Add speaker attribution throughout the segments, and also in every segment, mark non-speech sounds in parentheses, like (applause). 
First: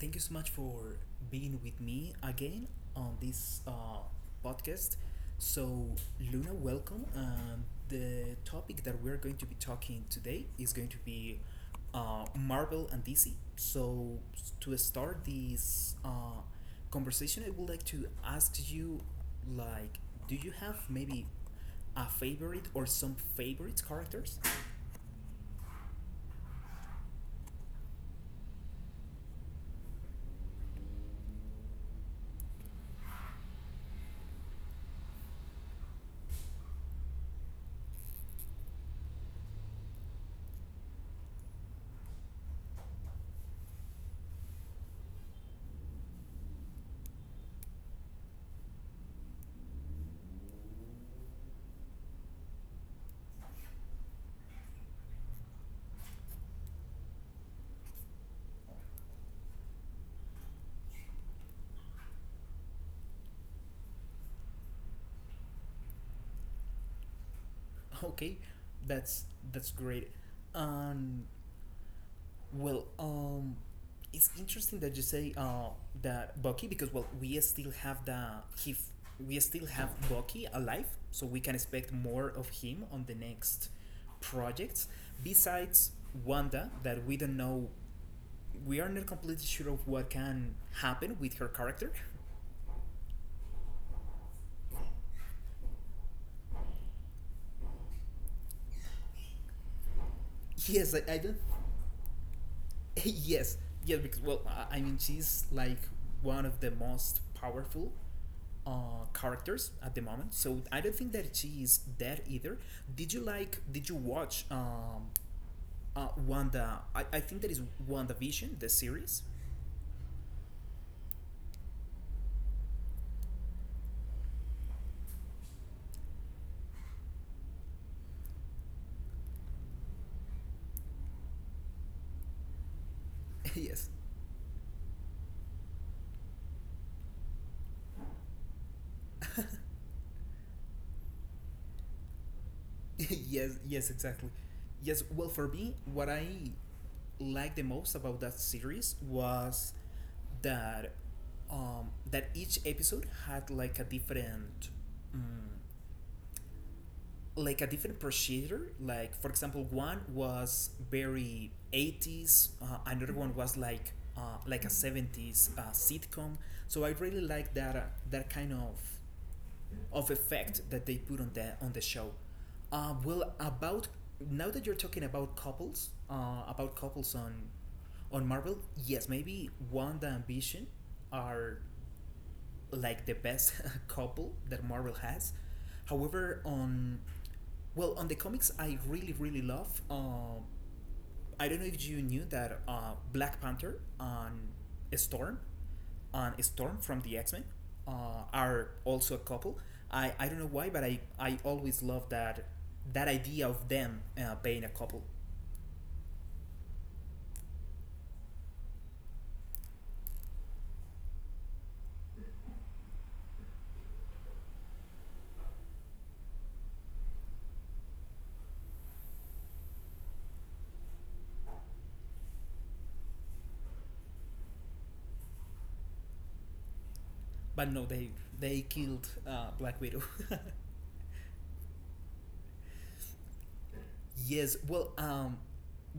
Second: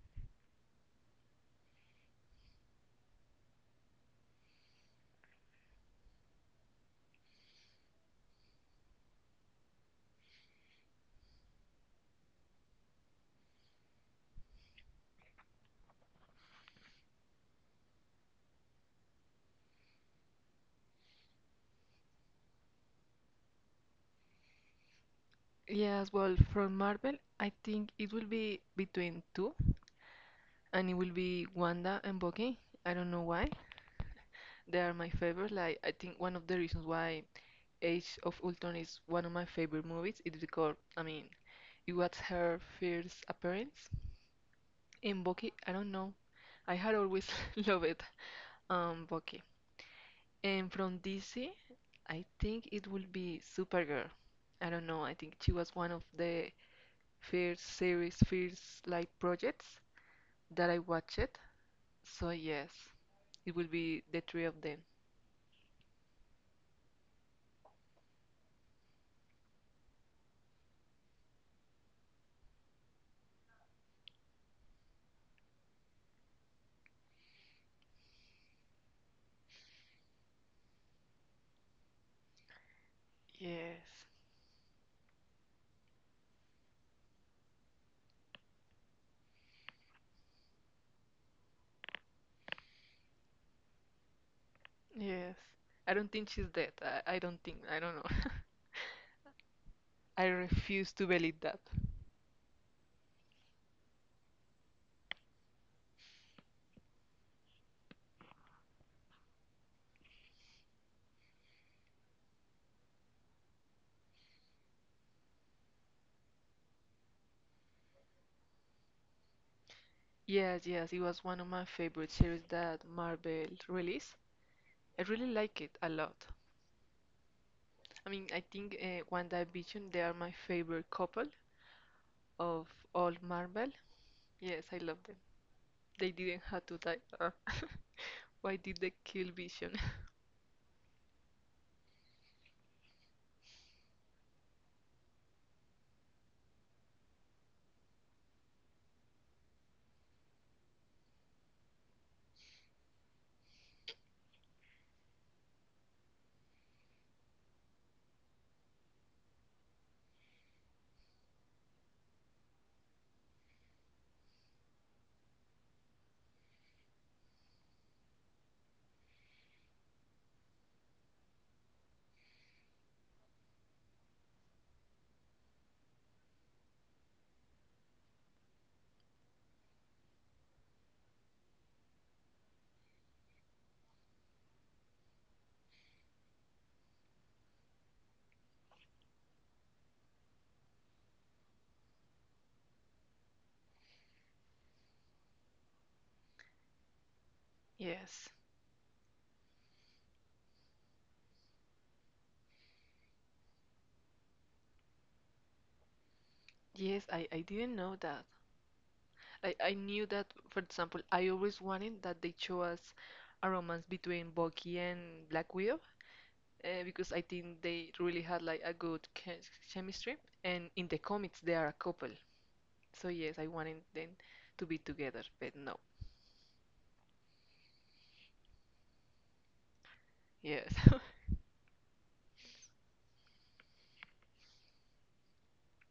Speaker 1: Thank you so much for being with me again on this podcast. So, Luna, welcome. The topic that we're going to be talking today is going to be Marvel and DC. So, to start this conversation, I would like to ask you, like, do you have maybe a favorite or some favorite characters? (laughs)
Speaker 2: Yes, well, from Marvel, I think it will be between two, and it will be Wanda and Bucky. I don't know why. They are my favorite. Like, I think one of the reasons why Age of Ultron is one of my favorite movies is because, I mean, it was her first appearance. And Bucky, I don't know. I had always (laughs) loved it, Bucky. And from DC, I think it will be Supergirl. I don't know. I think she was one of the first series, first like projects that I watched it. So yes, it will be the three of them.
Speaker 1: Okay, that's that's great. Um, Well, it's interesting that you say that Bucky because well, we still have he f- we still have Bucky alive, so we can expect more of him on the next
Speaker 2: Yes,
Speaker 1: projects. Besides Wanda, that we don't know, we are not completely sure of what can happen with her character. (laughs)
Speaker 2: yes. I don't think she's dead. I don't think. I don't know. (laughs) I refuse
Speaker 1: Yes,
Speaker 2: to
Speaker 1: I don't.
Speaker 2: believe that.
Speaker 1: (laughs) Yes, yes, because well, I mean she's like one of the most powerful characters at the moment. So I don't think that she is dead either. Did you like? Did you watch Wanda? I think that is Wanda Vision, the series.
Speaker 2: Yes, yes. It was one of my favorite series that Marvel released. I really like it a lot. I mean, I think WandaVision, they are my favorite couple of all
Speaker 1: (laughs)
Speaker 2: Marvel.
Speaker 1: Yes,
Speaker 2: Yes, I love them. They didn't have to die. (laughs) Why did they kill Vision? (laughs)
Speaker 1: (laughs) yes, yes, exactly. Yes. Well, for me, what I liked the most about that series was that that each episode had like a different. Um, like a different procedure. Like for example, one was very 80s. Another one was like a 70s sitcom. So I really like that that kind of effect that they put on the show. Well, about now that you're talking about couples on Marvel, yes, maybe Wanda and Vision are like the best (laughs) couple that Marvel has. However, on the comics, I really love. I don't know if you knew that Black Panther and Storm Storm from the X Men uh,
Speaker 2: Yes.
Speaker 1: are also a couple. I don't know why, but I always love that that idea of them being a couple.
Speaker 2: Yes, I didn't know that. I knew that, for example, I always wanted that they chose a romance between Bucky and Black Widow because I think they really had like a good chemistry. And in the comics, they are a couple. So yes, I wanted them to be together, but no.
Speaker 1: But no, they killed Black Widow.
Speaker 2: Yes. (laughs)
Speaker 1: Yes, well,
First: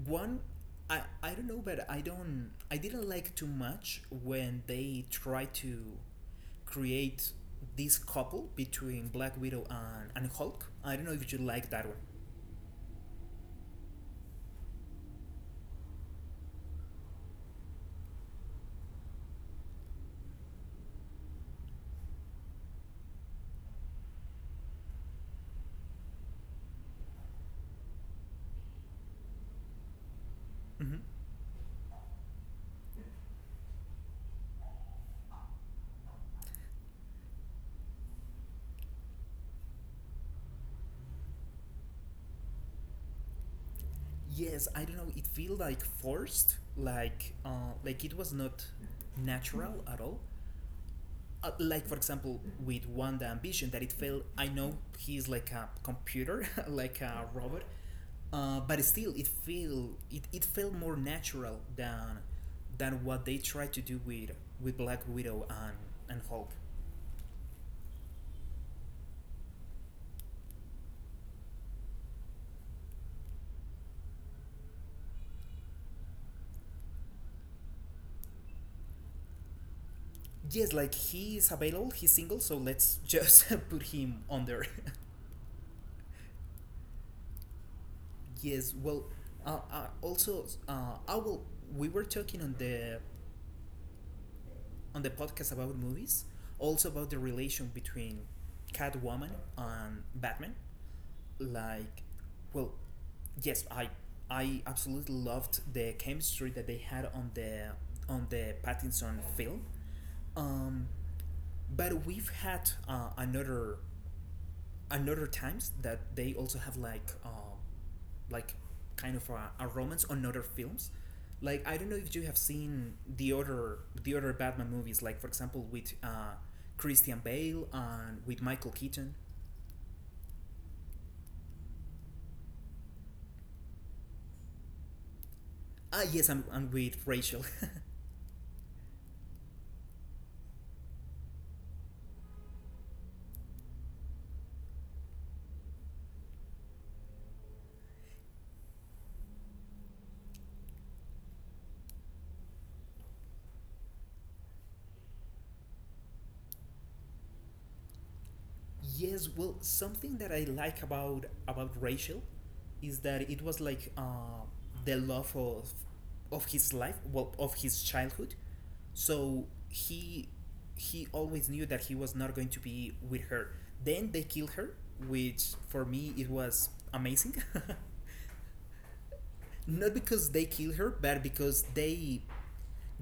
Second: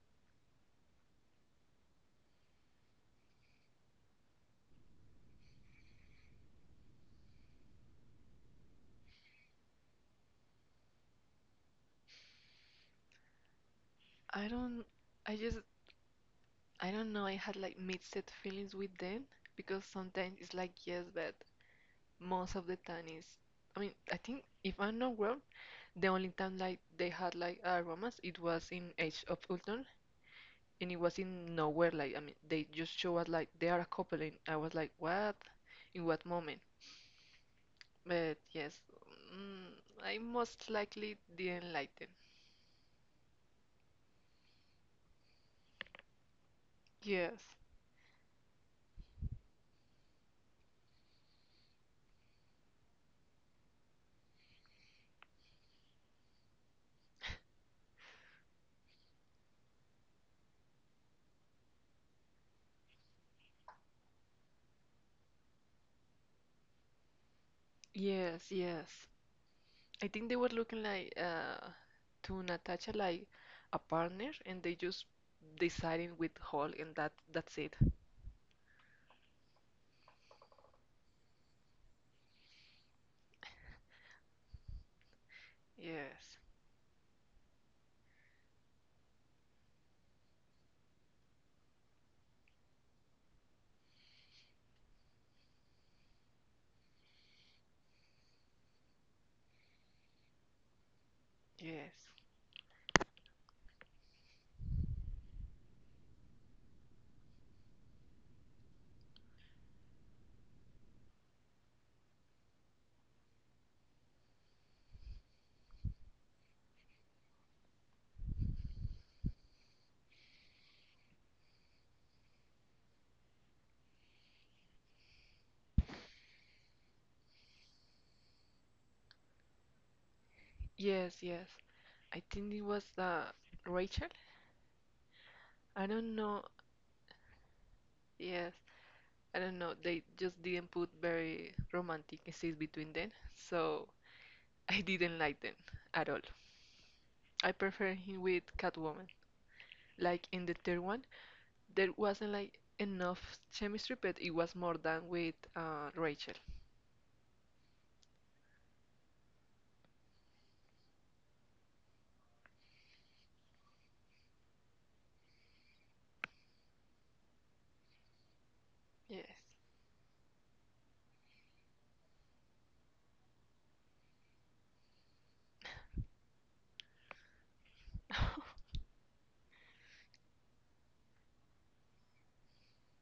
Speaker 1: one, I don't know, but I don't, I didn't like too much when they try to create this couple between Black Widow and, Hulk. I don't know if you like that one.
Speaker 2: I don't, I just, I don't know. I had like mixed feelings with them because sometimes it's like yes, but most of the time is. I mean, I think if I'm not wrong, the only time like they had like a romance, it was in Age of Ultron, and it
Speaker 1: Hmm.
Speaker 2: was in nowhere. Like I mean, they just show us like they are a couple, and I was like, what? In what moment? But yes, mm, I most likely didn't like them.
Speaker 1: Yes, I don't know. It feel like forced,
Speaker 2: Yes.
Speaker 1: like it was not natural at all. Like for example with Wanda Ambition that it failed. I know he's like a computer, (laughs) like a robot, but still it feel it felt more natural than what they tried to do with Black Widow and Hulk.
Speaker 2: Yes, yes. I think they were looking like to Natasha like a partner, and they just deciding with Hulk, and that's it.
Speaker 1: Yes, like he is available, he's single, so let's just (laughs) put him on there.
Speaker 2: Yes,
Speaker 1: (laughs) Yes, well, also I will. We were talking on the podcast about movies, also about the relation between Catwoman and Batman. Like,
Speaker 2: yes,
Speaker 1: well, yes, I absolutely loved the chemistry that they had on the Pattinson film. Um, but we've had another times that they also have like kind of a romance on other films. Like I don't know if you have seen the other Batman movies, like for example with Christian Bale and with Michael Keaton.
Speaker 2: yes, yes. I think it was Rachel. I
Speaker 1: Ah
Speaker 2: don't
Speaker 1: yes,
Speaker 2: know.
Speaker 1: and with Rachel.
Speaker 2: Yes, I don't know. They just didn't put very romantic scenes between them, so (laughs) I didn't like them at all. I prefer him with Catwoman. Like in the third one, there wasn't like enough chemistry, but it was more than with Rachel.
Speaker 1: Yes, well, something that I like about Rachel is that it was like the love of his life, well, of his childhood.
Speaker 2: Yes.
Speaker 1: So he always knew that he was not going to be with her. Then they kill her, which for me it was amazing. (laughs)
Speaker 2: (laughs)
Speaker 1: Not because they kill her, but because they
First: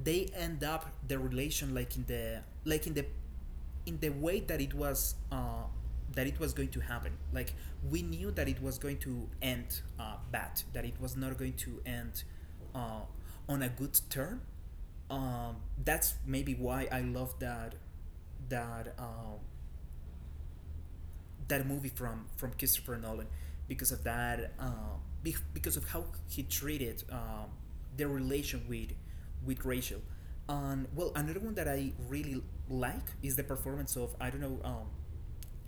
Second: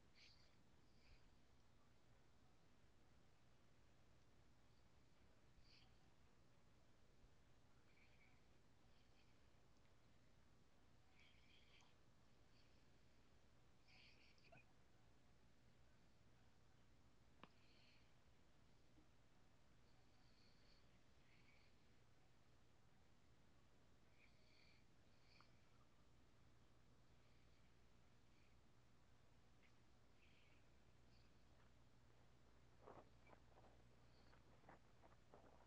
Speaker 1: they end up the relation like in the way that it was going to happen. Like we knew that it was going to end bad, that it was not going to end uh, on a good term. Um, that's maybe why I love that that movie from Christopher Nolan because of that because of how he treated the relation with Rachel. And well, another one that I really like is the performance of I don't know.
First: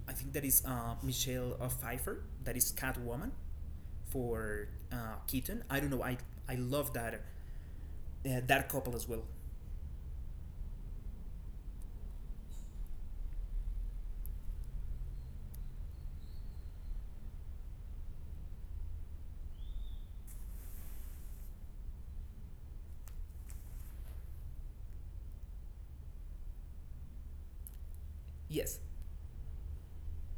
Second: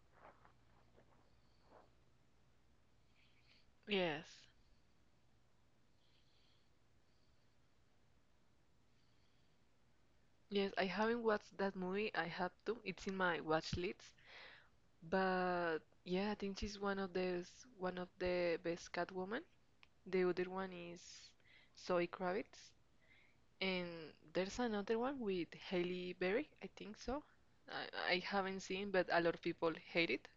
Speaker 1: I think that is Michelle Pfeiffer that is Catwoman
Speaker 2: Yes.
Speaker 1: for Keaton. I don't know. I love that that couple as well.
Speaker 2: Yes, I haven't watched that movie. I have to. It's in my watch list. But yeah, I think she's one of the best Catwoman. The other one is Zoe Kravitz, and there's another one with Halle Berry, I think so. I haven't
Speaker 1: Yes,
Speaker 2: seen, but a lot of people hate it,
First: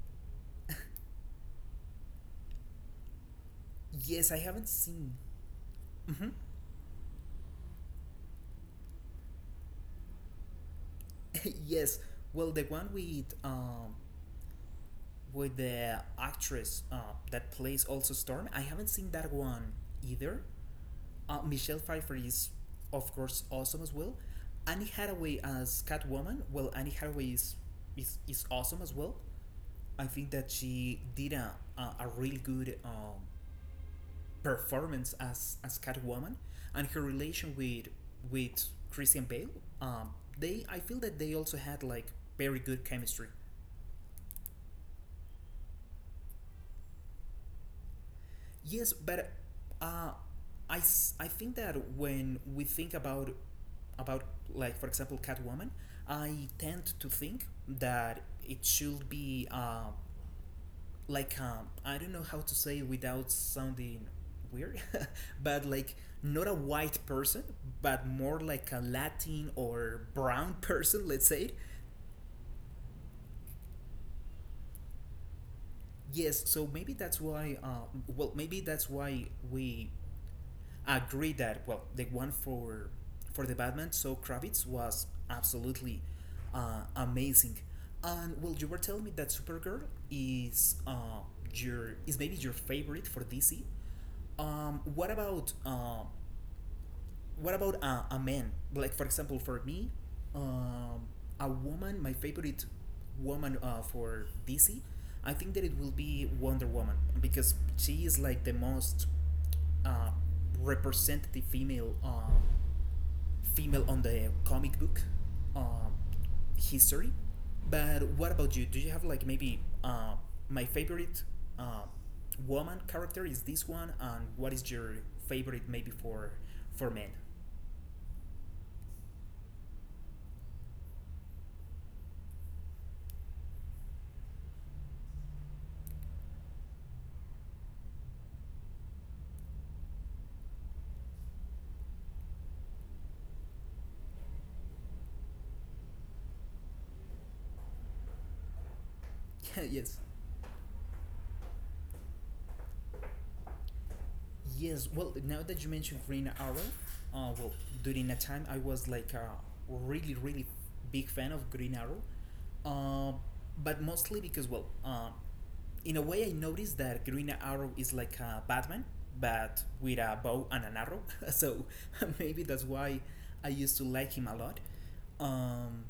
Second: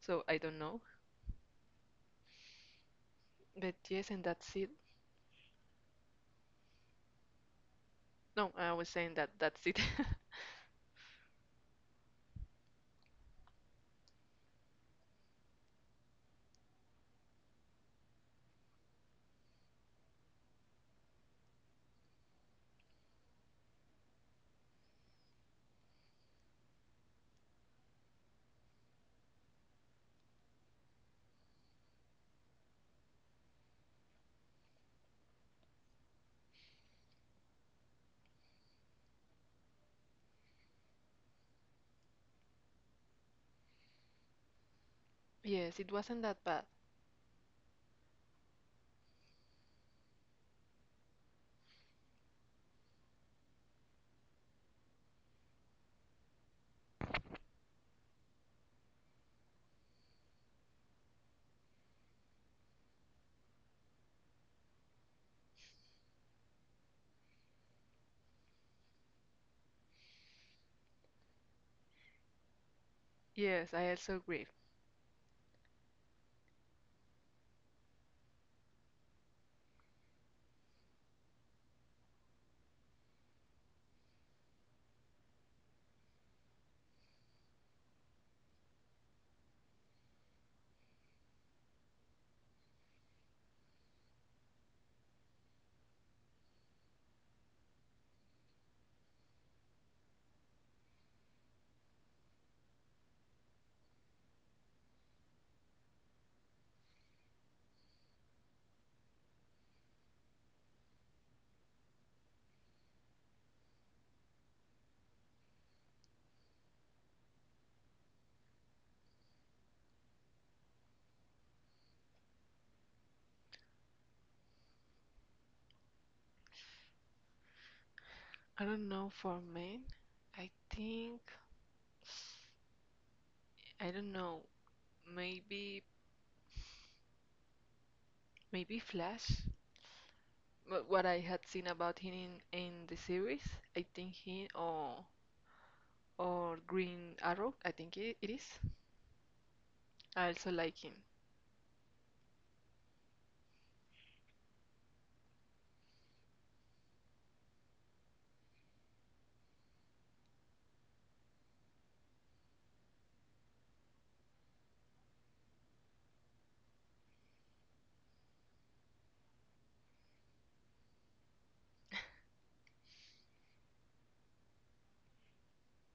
Speaker 2: so I don't know. But yes, and
Speaker 1: yes. I
Speaker 2: that's
Speaker 1: haven't
Speaker 2: it.
Speaker 1: seen. Hmm.
Speaker 2: No, I was saying that that's it. (laughs)
Speaker 1: (laughs) Yes. Well, the one with the actress that plays also Storm. I haven't seen that one either. Michelle Pfeiffer is, of course, awesome as well. Annie Hathaway as Catwoman. Well, Annie Hathaway is awesome as well. I think that she did a really good performance as Catwoman, and her relation with Christian Bale. Um, they I feel that they also had like very good chemistry.
Speaker 2: Yes, it wasn't that bad.
Speaker 1: Yes, but uh, I, I think that when we think about about like for example Catwoman, I tend to think that it should be like I don't know how to say without sounding weird, (laughs) but like not a white person, but more like a Latin or brown (laughs) person, let's say.
Speaker 2: Yes, I also agree.
Speaker 1: Yes, so maybe that's why. Well, maybe that's why we agree that well, the one for the Batman, so Kravitz was absolutely amazing. And well, you were telling me that Supergirl is your is maybe your favorite for DC. What about what about a man? Like for example, for me, um, a woman, my favorite woman for DC, I think that it will be Wonder Woman because she is like the most uh, representative female female on the comic book um, history. But what about you? Do you have like maybe my favorite uh, woman character is this one, and what is your favorite maybe for men?
Speaker 2: I don't know for men. I think I don't know. Maybe maybe Flash. But what I had seen about him in the series, I think he or Green Arrow, I think it is.
Speaker 1: (laughs) Yes.
Speaker 2: I also like him.
Speaker 1: Yes. Well, now that you mentioned Green Arrow, well, during a time I was like a really, really big fan of Green Arrow, uh, but mostly because, well, in a way I noticed that Green Arrow is like a Batman, but with a bow and an arrow. (laughs) So (laughs) maybe that's why I used to like him a lot. Um,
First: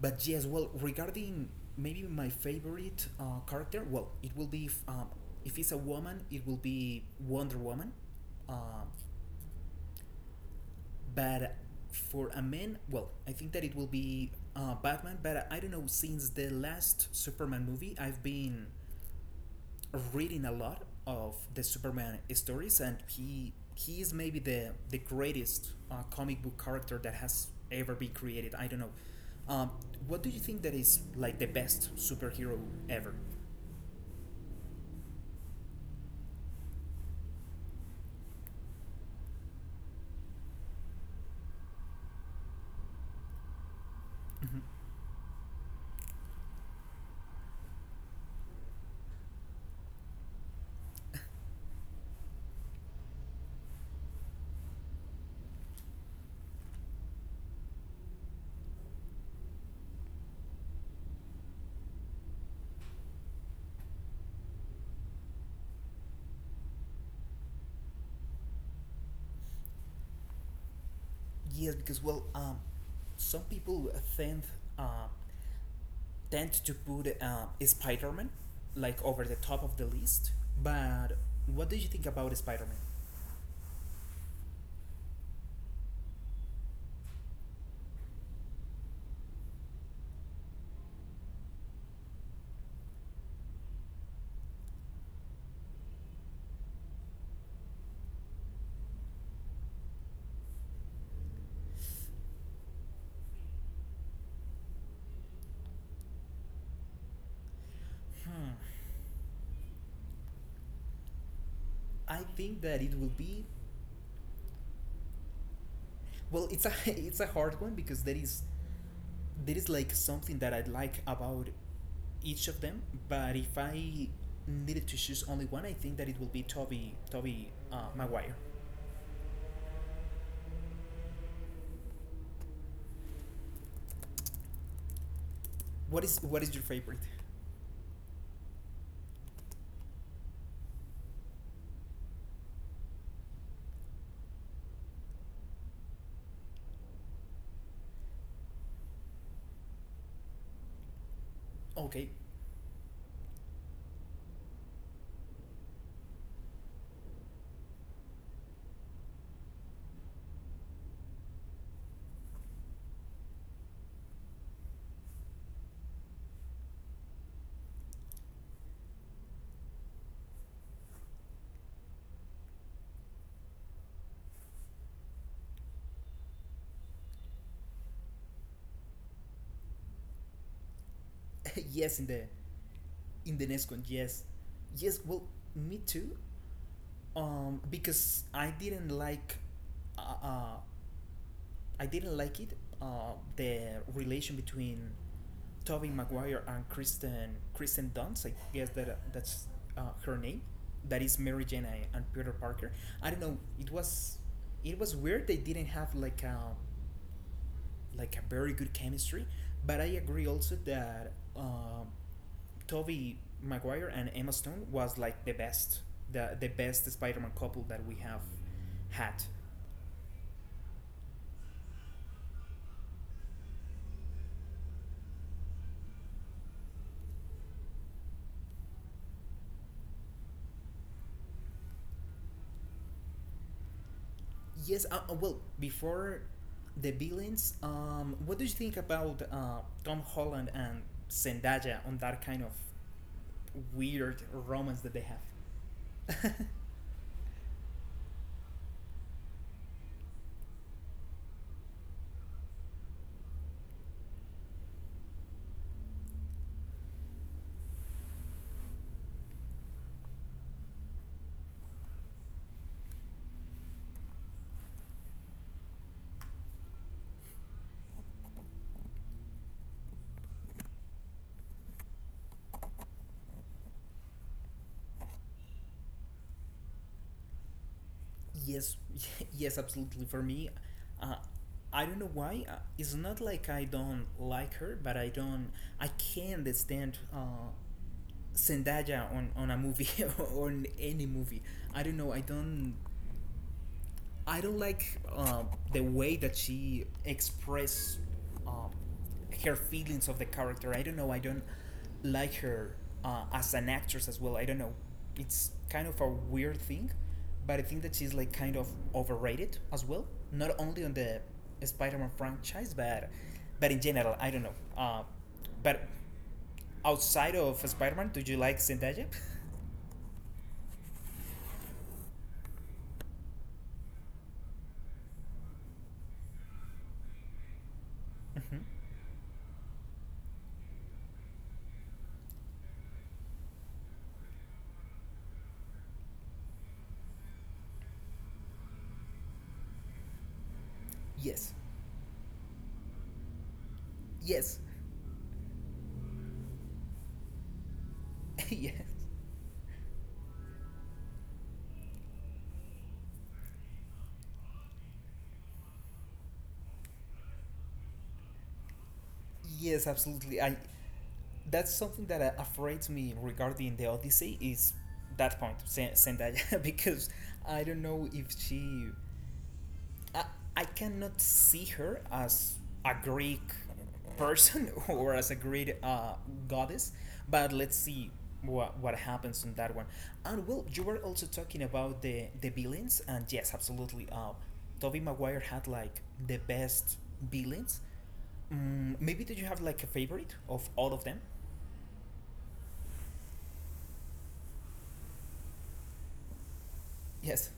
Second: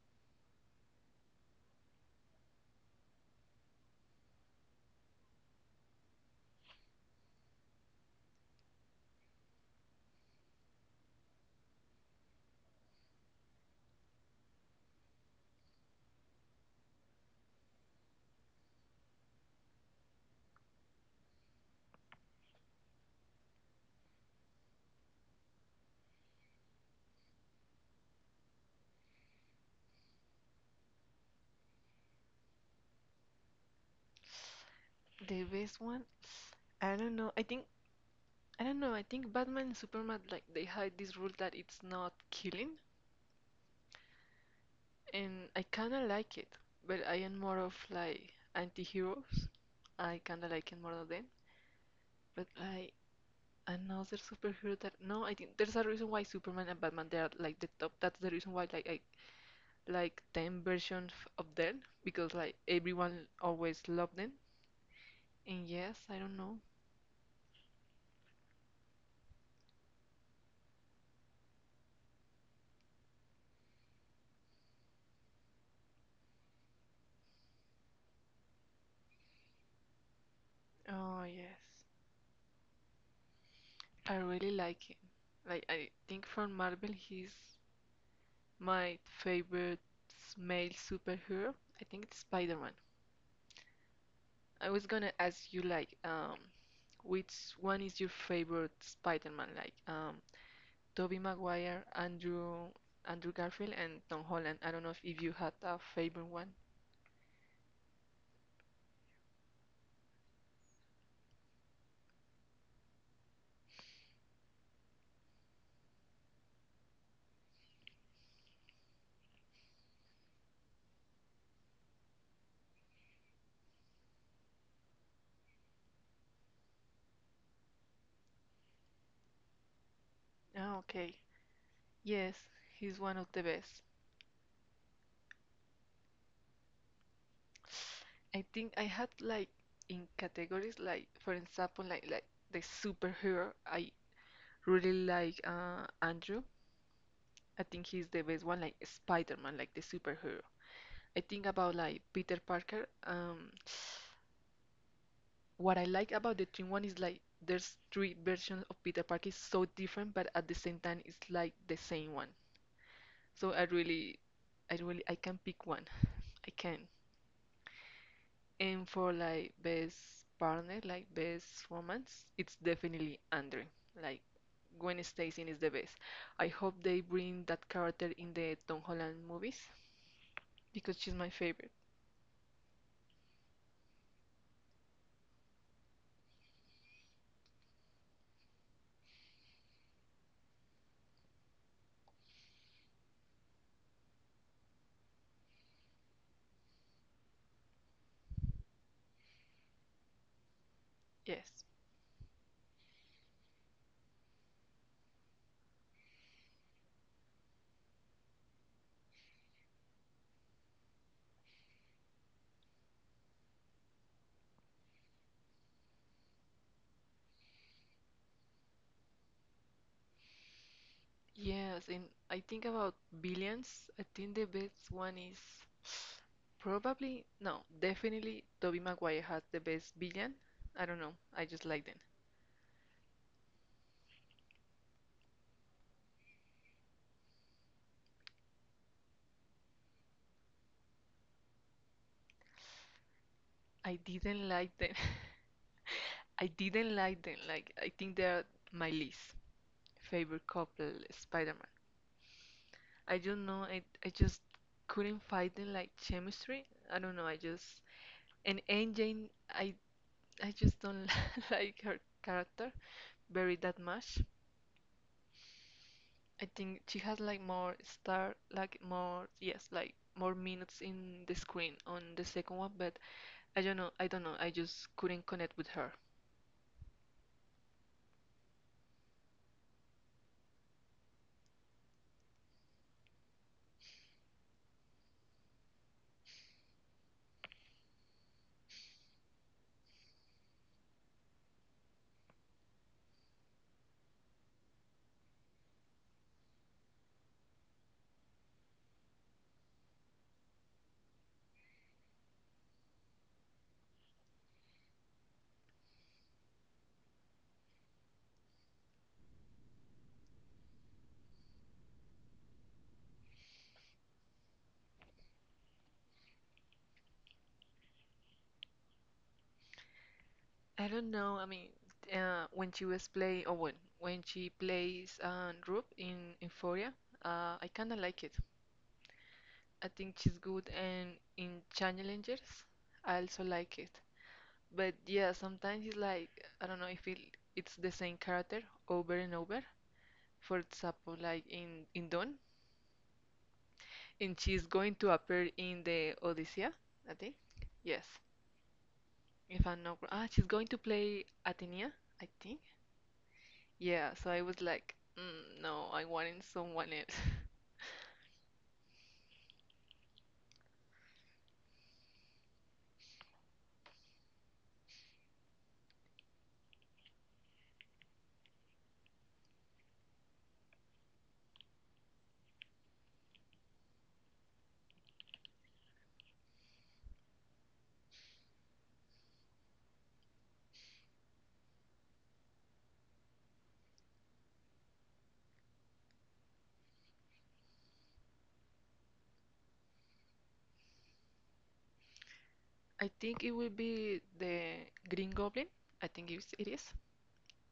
Speaker 1: But yes, well, regarding maybe my favorite character, well, it will be if it's a woman, it will be Wonder Woman. Um, but for a man, well, I think that it will be Batman. But I don't know, since the last Superman movie, I've been reading a lot of the Superman stories, and he is maybe the greatest comic book character that has ever been created. I don't know. Um, what do you think that is like the best superhero ever?
Speaker 2: The best one, I don't know. I think I don't know. I think Batman and Superman like they had this rule that it's not killing,
Speaker 1: Mm-hmm.
Speaker 2: and I kind of like it. But I am more of like anti-heroes. I kind of like it more than them. But like another superhero that no, I think there's a reason why Superman and Batman they are like the top. That's the reason why like I like ten versions of them because like everyone always loved them. And yes, I don't know.
Speaker 1: Yes, because well, some people tend uh, tend to put Spider-Man like over the top of the list. But
Speaker 2: Oh, yes.
Speaker 1: what do you think about Spider-Man?
Speaker 2: I really like him. Like, I think from Marvel, he's my favorite male superhero. I think it's Spider-Man. I was gonna ask you, like, which one is your favorite Spider-Man? Like, Tobey Maguire, Andrew, Andrew Garfield, and Tom Holland. I don't know if you had a favorite one.
Speaker 1: I think that it will be well. It's a (laughs) it's a hard one because there is like something that I like about each of them, but if I needed to choose only one, I think that it will be Toby Maguire.
Speaker 2: Ah, okay. Yes, he's one of the best.
Speaker 1: What is your favorite?
Speaker 2: I think I had like in categories like for example like the superhero I really like Andrew. I think he's the best one like Spider-Man like the superhero. I think about like
Speaker 1: Okay,
Speaker 2: Peter Parker. What I like about the Dream one is like there's three versions of Peter Parker is so different but at the same time it's like the same one. So I really I can pick one. I can. And for like best partner, like best romance, it's definitely Andrew. Like Gwen Stacy is the best. I hope they bring that character in the Tom Holland movies because she's my favorite.
Speaker 1: (laughs) yes, in the next one, yes, yes. Well, me too. Because uh, uh I didn't like it. The relation between Toby Maguire and Kristen Dunst, I guess that that's her name. That is Mary
Speaker 2: Yes.
Speaker 1: Jane and Peter Parker. I don't know. It was weird they didn't have like a very good chemistry. But I agree also that Toby Maguire and Emma Stone was like the best Spider-Man couple that we have had.
Speaker 2: Yes, and I think about billions. I think the best one is probably no, definitely Tobey Maguire has the best villain. I don't know. I just like them.
Speaker 1: Yes. Well, before the villains, what do you think about Tom Holland and Zendaya on that kind of
Speaker 2: I
Speaker 1: weird
Speaker 2: didn't like
Speaker 1: romance that
Speaker 2: them.
Speaker 1: they have?
Speaker 2: (laughs) I didn't like them. Like I think they're my least favorite couple, Spider-Man. I don't know, I just couldn't find the like chemistry. I don't know, I just and Aunt Jane, I just don't (laughs) like her character very that much. I think she has like more star, like more yes, like more minutes in the screen on the second one, but I don't know, I just couldn't connect with her.
Speaker 1: (laughs) Yes. (laughs) Yes, absolutely. For me, uh, I don't know why. It's not like I don't like her, but I don't. I can't stand Zendaya on a movie (laughs) or on any movie. I don't know. I don't like the way that she expressed um, her feelings of the character. I don't know. I don't like her as an actress as well. I don't know. It's kind of a weird thing, but I think that she's like kind of overrated as well. Not only on the Spider-Man franchise, but in general, I don't know. But outside of Spider-Man, do you like Zendaya? (laughs)
Speaker 2: I don't know, I mean, when she was playing, or when she plays Rube in Euphoria, I kind of like it.
Speaker 1: Mhm.
Speaker 2: I think she's good and in Challengers I also like it. But yeah, sometimes it's like I don't know if it's the same character over and over. For example, like
Speaker 1: Yes,
Speaker 2: in Dawn, and she's
Speaker 1: yes,
Speaker 2: going to appear in the Odyssey, I think. Yes,
Speaker 1: (laughs) yes,
Speaker 2: if I'm not wrong. Ah, she's going to play Athena, I think. Yeah, so I was like, mm, no, I wanted someone else. (laughs)
Speaker 1: yes. Absolutely. I That's something that afraids me regarding the Odyssey is that point Zendaya (laughs) because I don't know if she I, I cannot see her as a Greek person (laughs) or as a Greek goddess. But let's see what happens on that one. And well, you were also talking about the villains, and yes, absolutely, Tobey Maguire had like the best villains. Maybe do you have like a favorite of all of them?
Speaker 2: I think it will be the Green Goblin. I think it is.
Speaker 1: Yes.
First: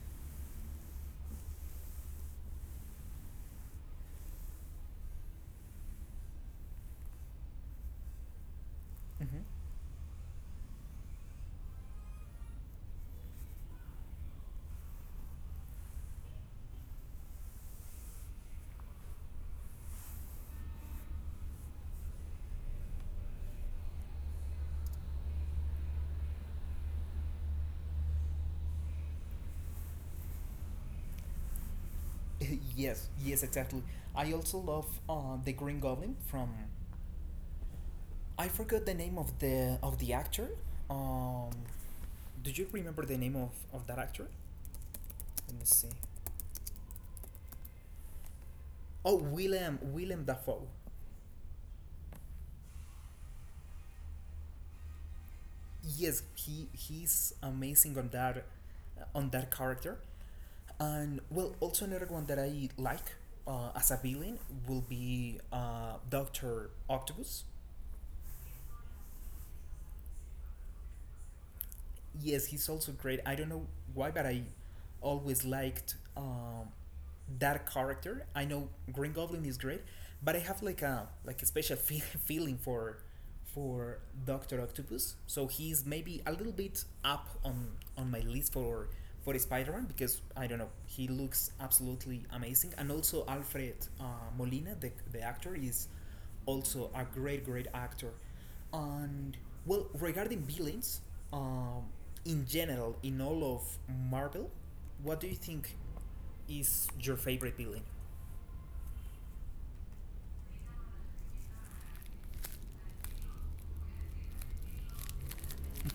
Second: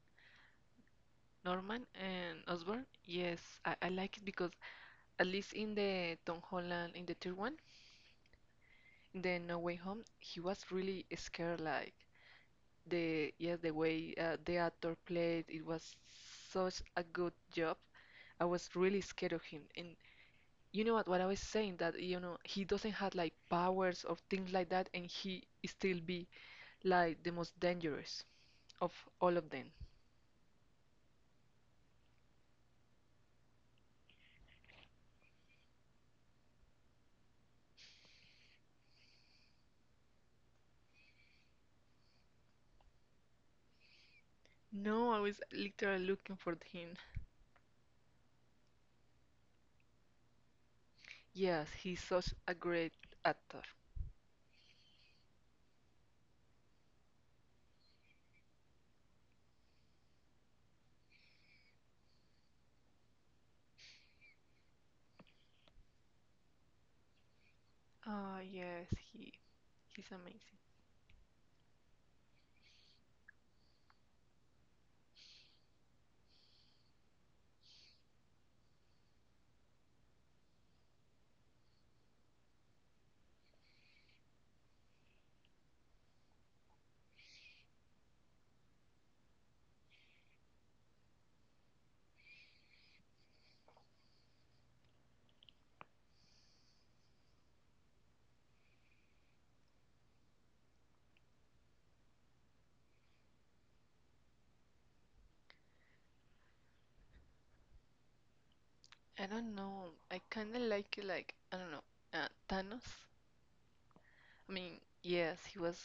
Speaker 2: Norman and Osborn, yes, I like it because at least in the Tom Holland in the third one, in the
Speaker 1: Mm-hmm.
Speaker 2: No Way Home, he was really scared. Like the yes, the way the actor played, it was such a good job. I was really scared of him. And you know what? What I was saying that you know he doesn't have like powers or things like that, and he still be like the most dangerous of all of them.
Speaker 1: (laughs) Yes, yes, exactly. I also love the Green Goblin from. I forgot the name of the actor. Um, do you remember the name of that actor?
Speaker 2: No, I was
Speaker 1: Let me see.
Speaker 2: literally looking for him.
Speaker 1: Oh, Willem Dafoe.
Speaker 2: Yes, he's such a great actor.
Speaker 1: Yes, he's amazing on that character. And well, also another one that I like as a villain will be Doctor Octopus.
Speaker 2: Ah, yes, he he's amazing.
Speaker 1: Yes, he's also great. I don't know why, but I always liked that character. I know Green Goblin is great, but I have like a special (laughs) feeling for Doctor Octopus. So he's maybe a little bit up on my list for Spider-Man because I don't know, he looks absolutely amazing, and also Alfred Molina, the actor, is also a great, great actor. And well, regarding villains, um, in general, in all of Marvel, what do you think is your favorite villain?
Speaker 2: I don't know. I kind of like I don't know, Thanos. I mean, yes, he was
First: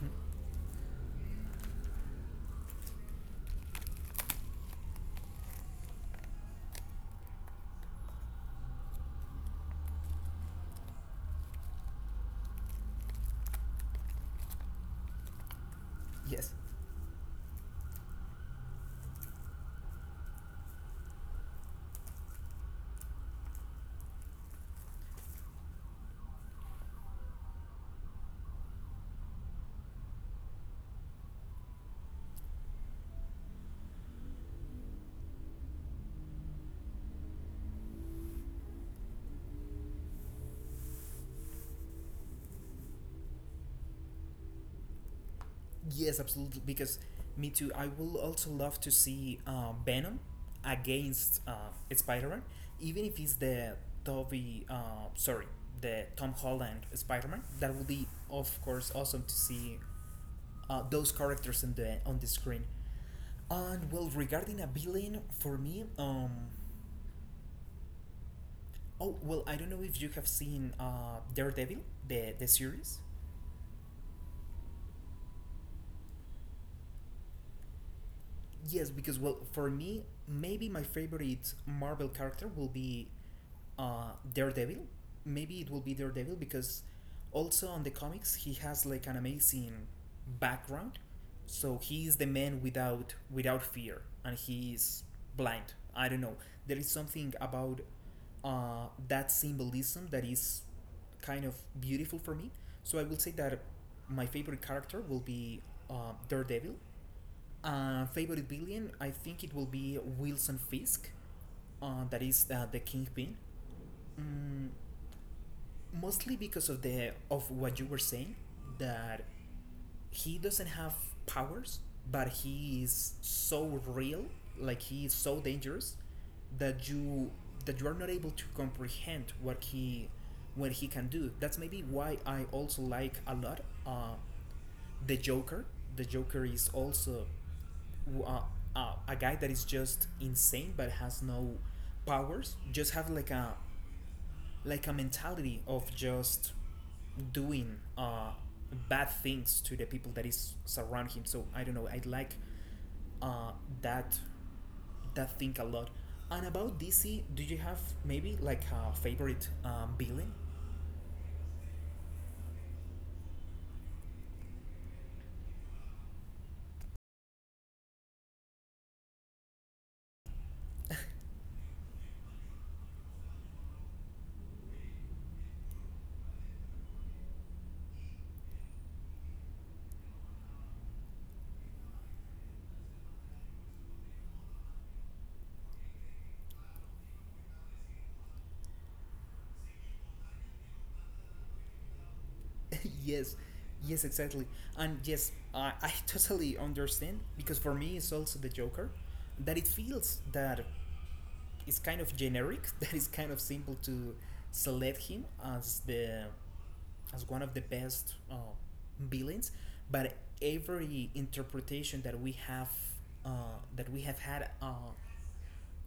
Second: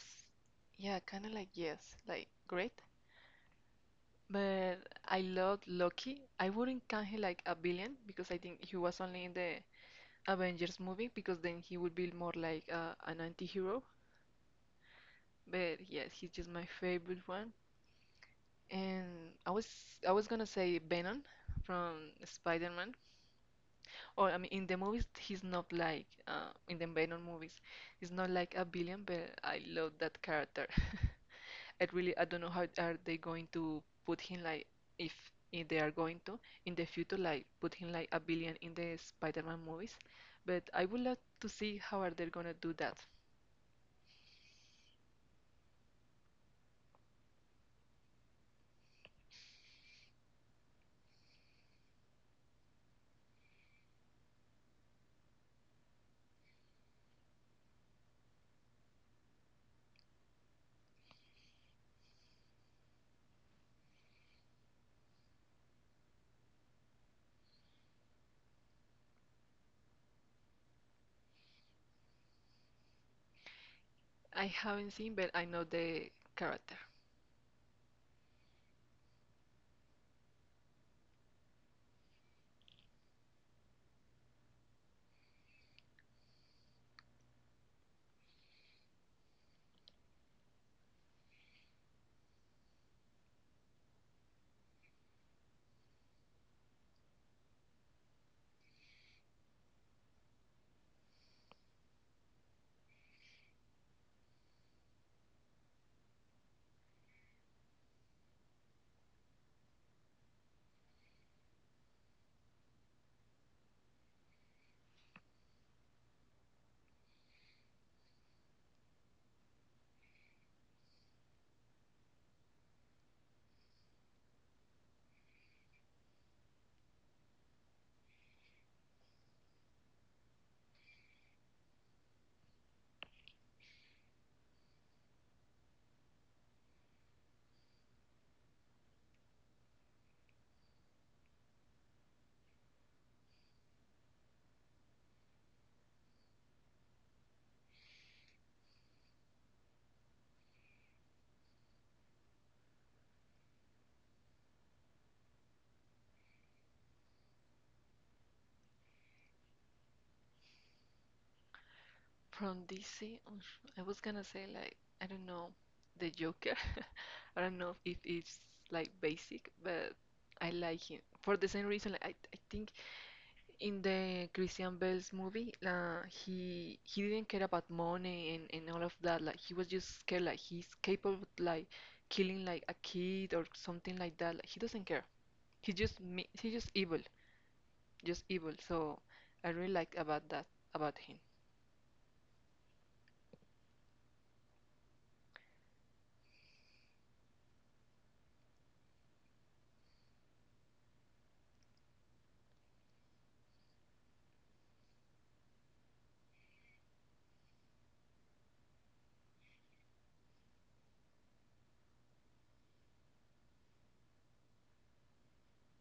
Speaker 2: yeah, kind of like yes, like great. But I loved Loki. I wouldn't count him like a villain because I think he was only in the Avengers movie because then he would be more like an anti-hero. But yes, he's just
Speaker 1: Yes.
Speaker 2: my favorite one. And I was I was gonna say Venom from Spider-Man. Or I mean, in the movies, he's not like in the Venom movies, he's not like a villain, but I love that character. (laughs) I really I don't know how are they going to put him like if if they are going to in the future like put him like a billion in the Spider-Man movies, but I would love to see how are they gonna do that.
Speaker 1: Yes, absolutely. Because me too. I will also love to see Venom against Spider-Man, even if it's the Toby. Sorry, the Tom Holland Spider-Man. That would be, of course, awesome to see those characters on the screen. And well, regarding a villain, for me, oh well, I don't know if you have seen Daredevil, the series.
Speaker 2: I haven't seen, but I know the character.
Speaker 1: Yes, because well, for me, maybe my favorite Marvel character will be Daredevil. Maybe it will be Daredevil because also on the comics he has like an amazing background. So he is the man without fear, and he is blind. I don't know. There is something about that symbolism that is kind of beautiful for me. So I will say that my favorite character will be Daredevil. Uh, favorite villain, I think it will be Wilson Fisk, that is the Kingpin. Mm, mostly because of the of what you were saying, that he doesn't have powers, but he is so real, like he is so dangerous that you that you are not able to comprehend what he can do. That's maybe why I also like a lot the Joker. The Joker is also uh, a guy that is just insane but has no powers. Just have like a mentality of just doing bad things to the people that is surround him. So I don't know. I like uh, that that thing a lot. And about DC, do you have maybe like a favorite villain?
Speaker 2: From DC, oh, I was gonna say like I don't know the Joker. (laughs) I don't know if it's like basic, but I like him for the same reason. Like, I think in the Christian Bale's movie, he didn't care about money and all of that. Like he was just scared. Like he's capable of like killing like a kid or something like that. Like he doesn't care. He just me. He just evil. Just evil. So I really like about that about him.
Speaker 1: (laughs) Yes, yes, exactly. And yes, I (laughs) totally understand because for me it's also the Joker. That it feels that it's kind of generic. (laughs) That it's kind of simple to select him as the as one of the best villains. But every interpretation that we have that we have had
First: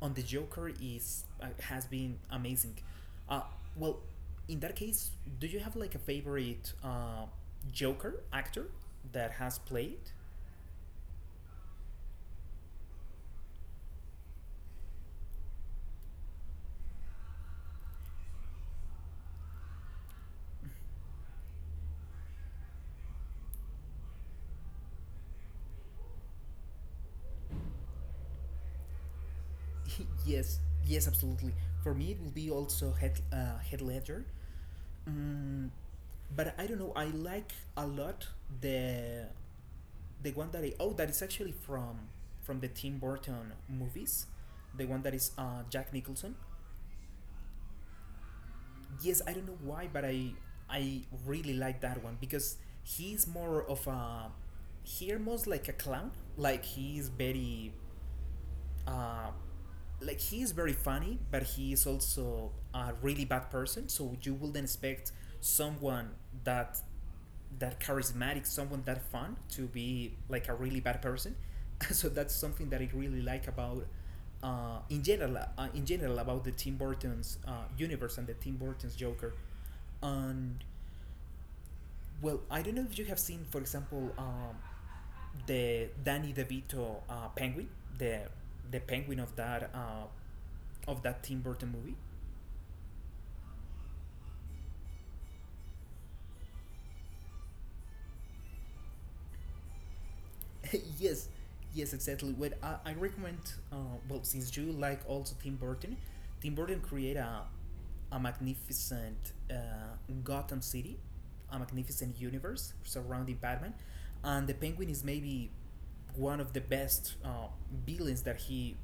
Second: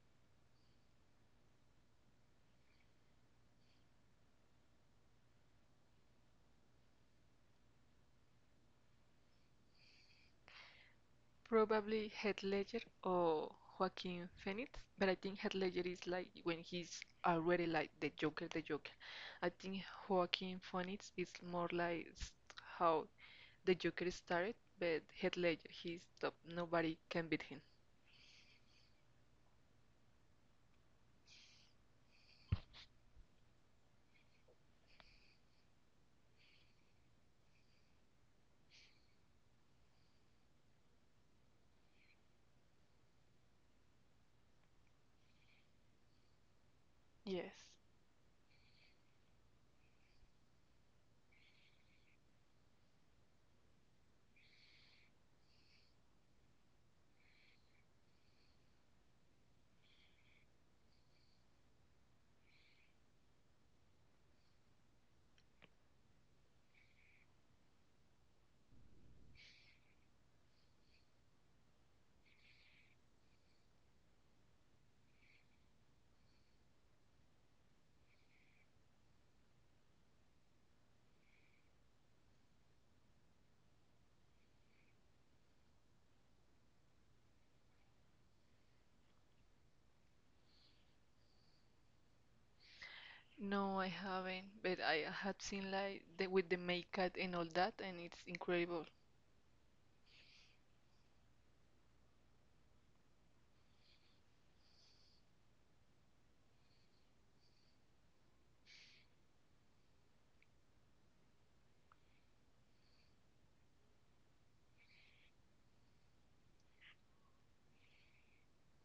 Speaker 1: on the Joker is has been amazing. Uh, well, in that case, do you have like a favorite Joker actor that has played?
Speaker 2: Probably Heath Ledger or Joaquin Phoenix, but I think Heath Ledger is like when he's already like the Joker, the Joker. I think Joaquin Phoenix is more like how the Joker started, but Heath Ledger, he's top. Nobody can beat him.
Speaker 1: (laughs) Yes, yes, absolutely. For me, it will be also Head Head Ledger. Mm, but I don't know. I like a lot the the one that oh, that is actually from the Tim Burton movies, the one that is Jack Nicholson.
Speaker 2: Yes.
Speaker 1: Yes, I don't know why, but I really like that one because he's more of a he almost like a clown. Like he's very uh, like he is very funny, but he is also a really bad person. So you wouldn't expect someone that that charismatic, someone that fun to be like a really bad person. (laughs) So that's something that I really like about in general about the Tim Burton's universe and the Tim Burton's Joker. And well, I don't know if you have seen, for example, the Danny DeVito Penguin, the the Penguin of that Tim Burton movie.
Speaker 2: No, I haven't, but I have seen like the, with the makeup and all that, and it's incredible.
Speaker 1: (laughs) Yes, yes, exactly. What I recommend, uh, well, since you like also Tim Burton, Tim Burton create a magnificent Gotham City, a magnificent universe surrounding Batman, and the Penguin is maybe one of the best villains that he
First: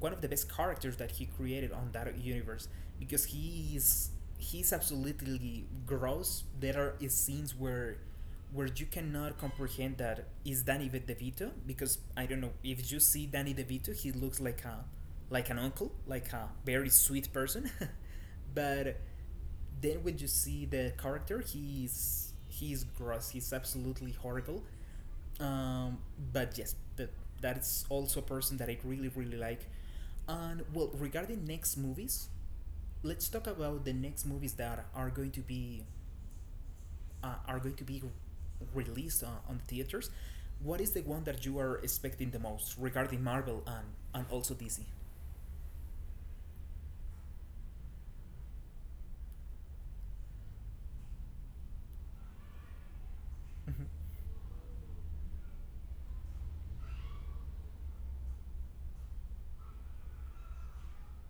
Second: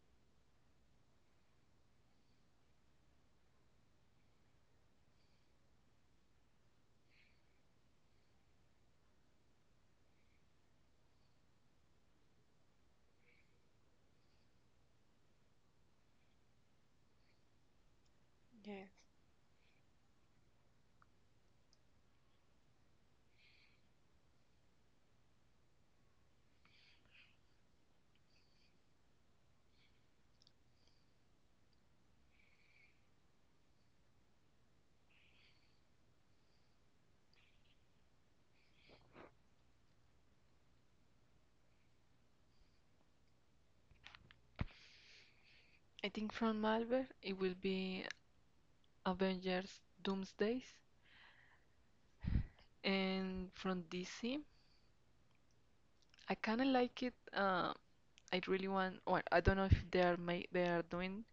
Speaker 1: one of the best characters that he created on that universe because he is he's absolutely gross. There are scenes where you cannot comprehend that is Danny DeVito because I don't know if you see Danny DeVito, he looks like a like an uncle, like a very sweet person, (laughs)
Speaker 2: Yes.
Speaker 1: but then when you see the character, he's gross. He's absolutely horrible. Um, but yes, that that is also a person that I really really like. And well, regarding next movies, let's talk about the next movies that are going to be uh, are going to be released on the theaters. What is the one that you are expecting the most regarding Marvel and also DC?
Speaker 2: I think from Marvel it will be Avengers Doomsdays, and from DC. I kind of like it. I really want. Well, I don't know if they are they are doing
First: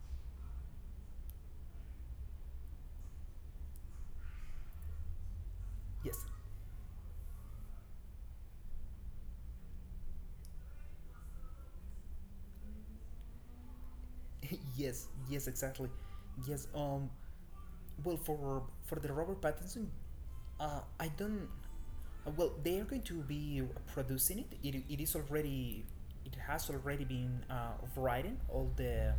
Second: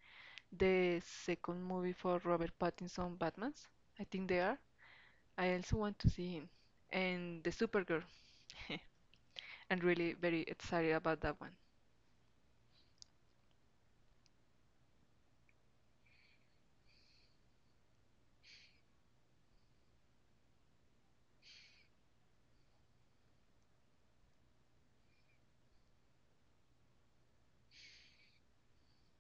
Speaker 2: the second movie for Robert Pattinson Batman's. I think they are. I also want to
Speaker 1: Yes.
Speaker 2: see him and the Supergirl. (laughs) I'm really very excited about that one.
Speaker 1: (laughs) Yes, yes, exactly. Yes. Well, for the Robert Pattinson, I don't. Uh, well, they are going to be producing it. It is already. It has already been writing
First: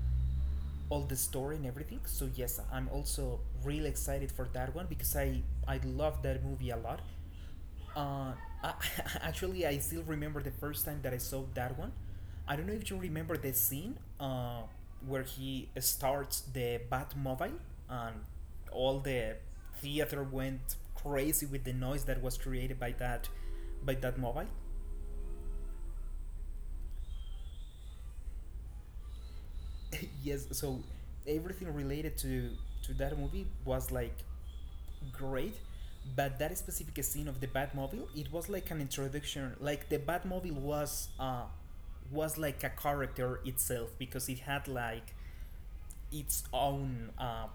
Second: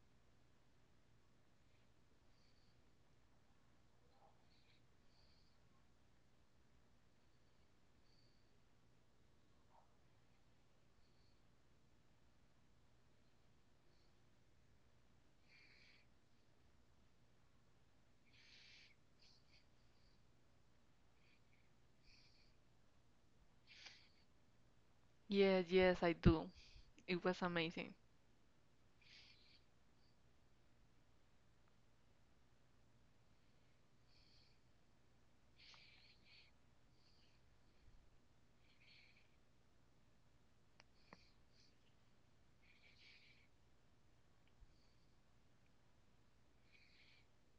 Speaker 1: all the story and everything. So yes, I'm also really excited for that one because I love that movie a lot. Uh, I, (laughs) actually, I still remember the first time that I saw that one. I don't know if you remember the scene where he starts the Batmobile and all the theater went crazy with the noise that was created by that mobile.
Speaker 2: Yes, yes, I do. It was amazing.
Speaker 1: (laughs) Yes, so everything related to that movie was like great, but that specific scene of the Batmobile, it was like an introduction. Like the Batmobile was like a character itself because it had like its own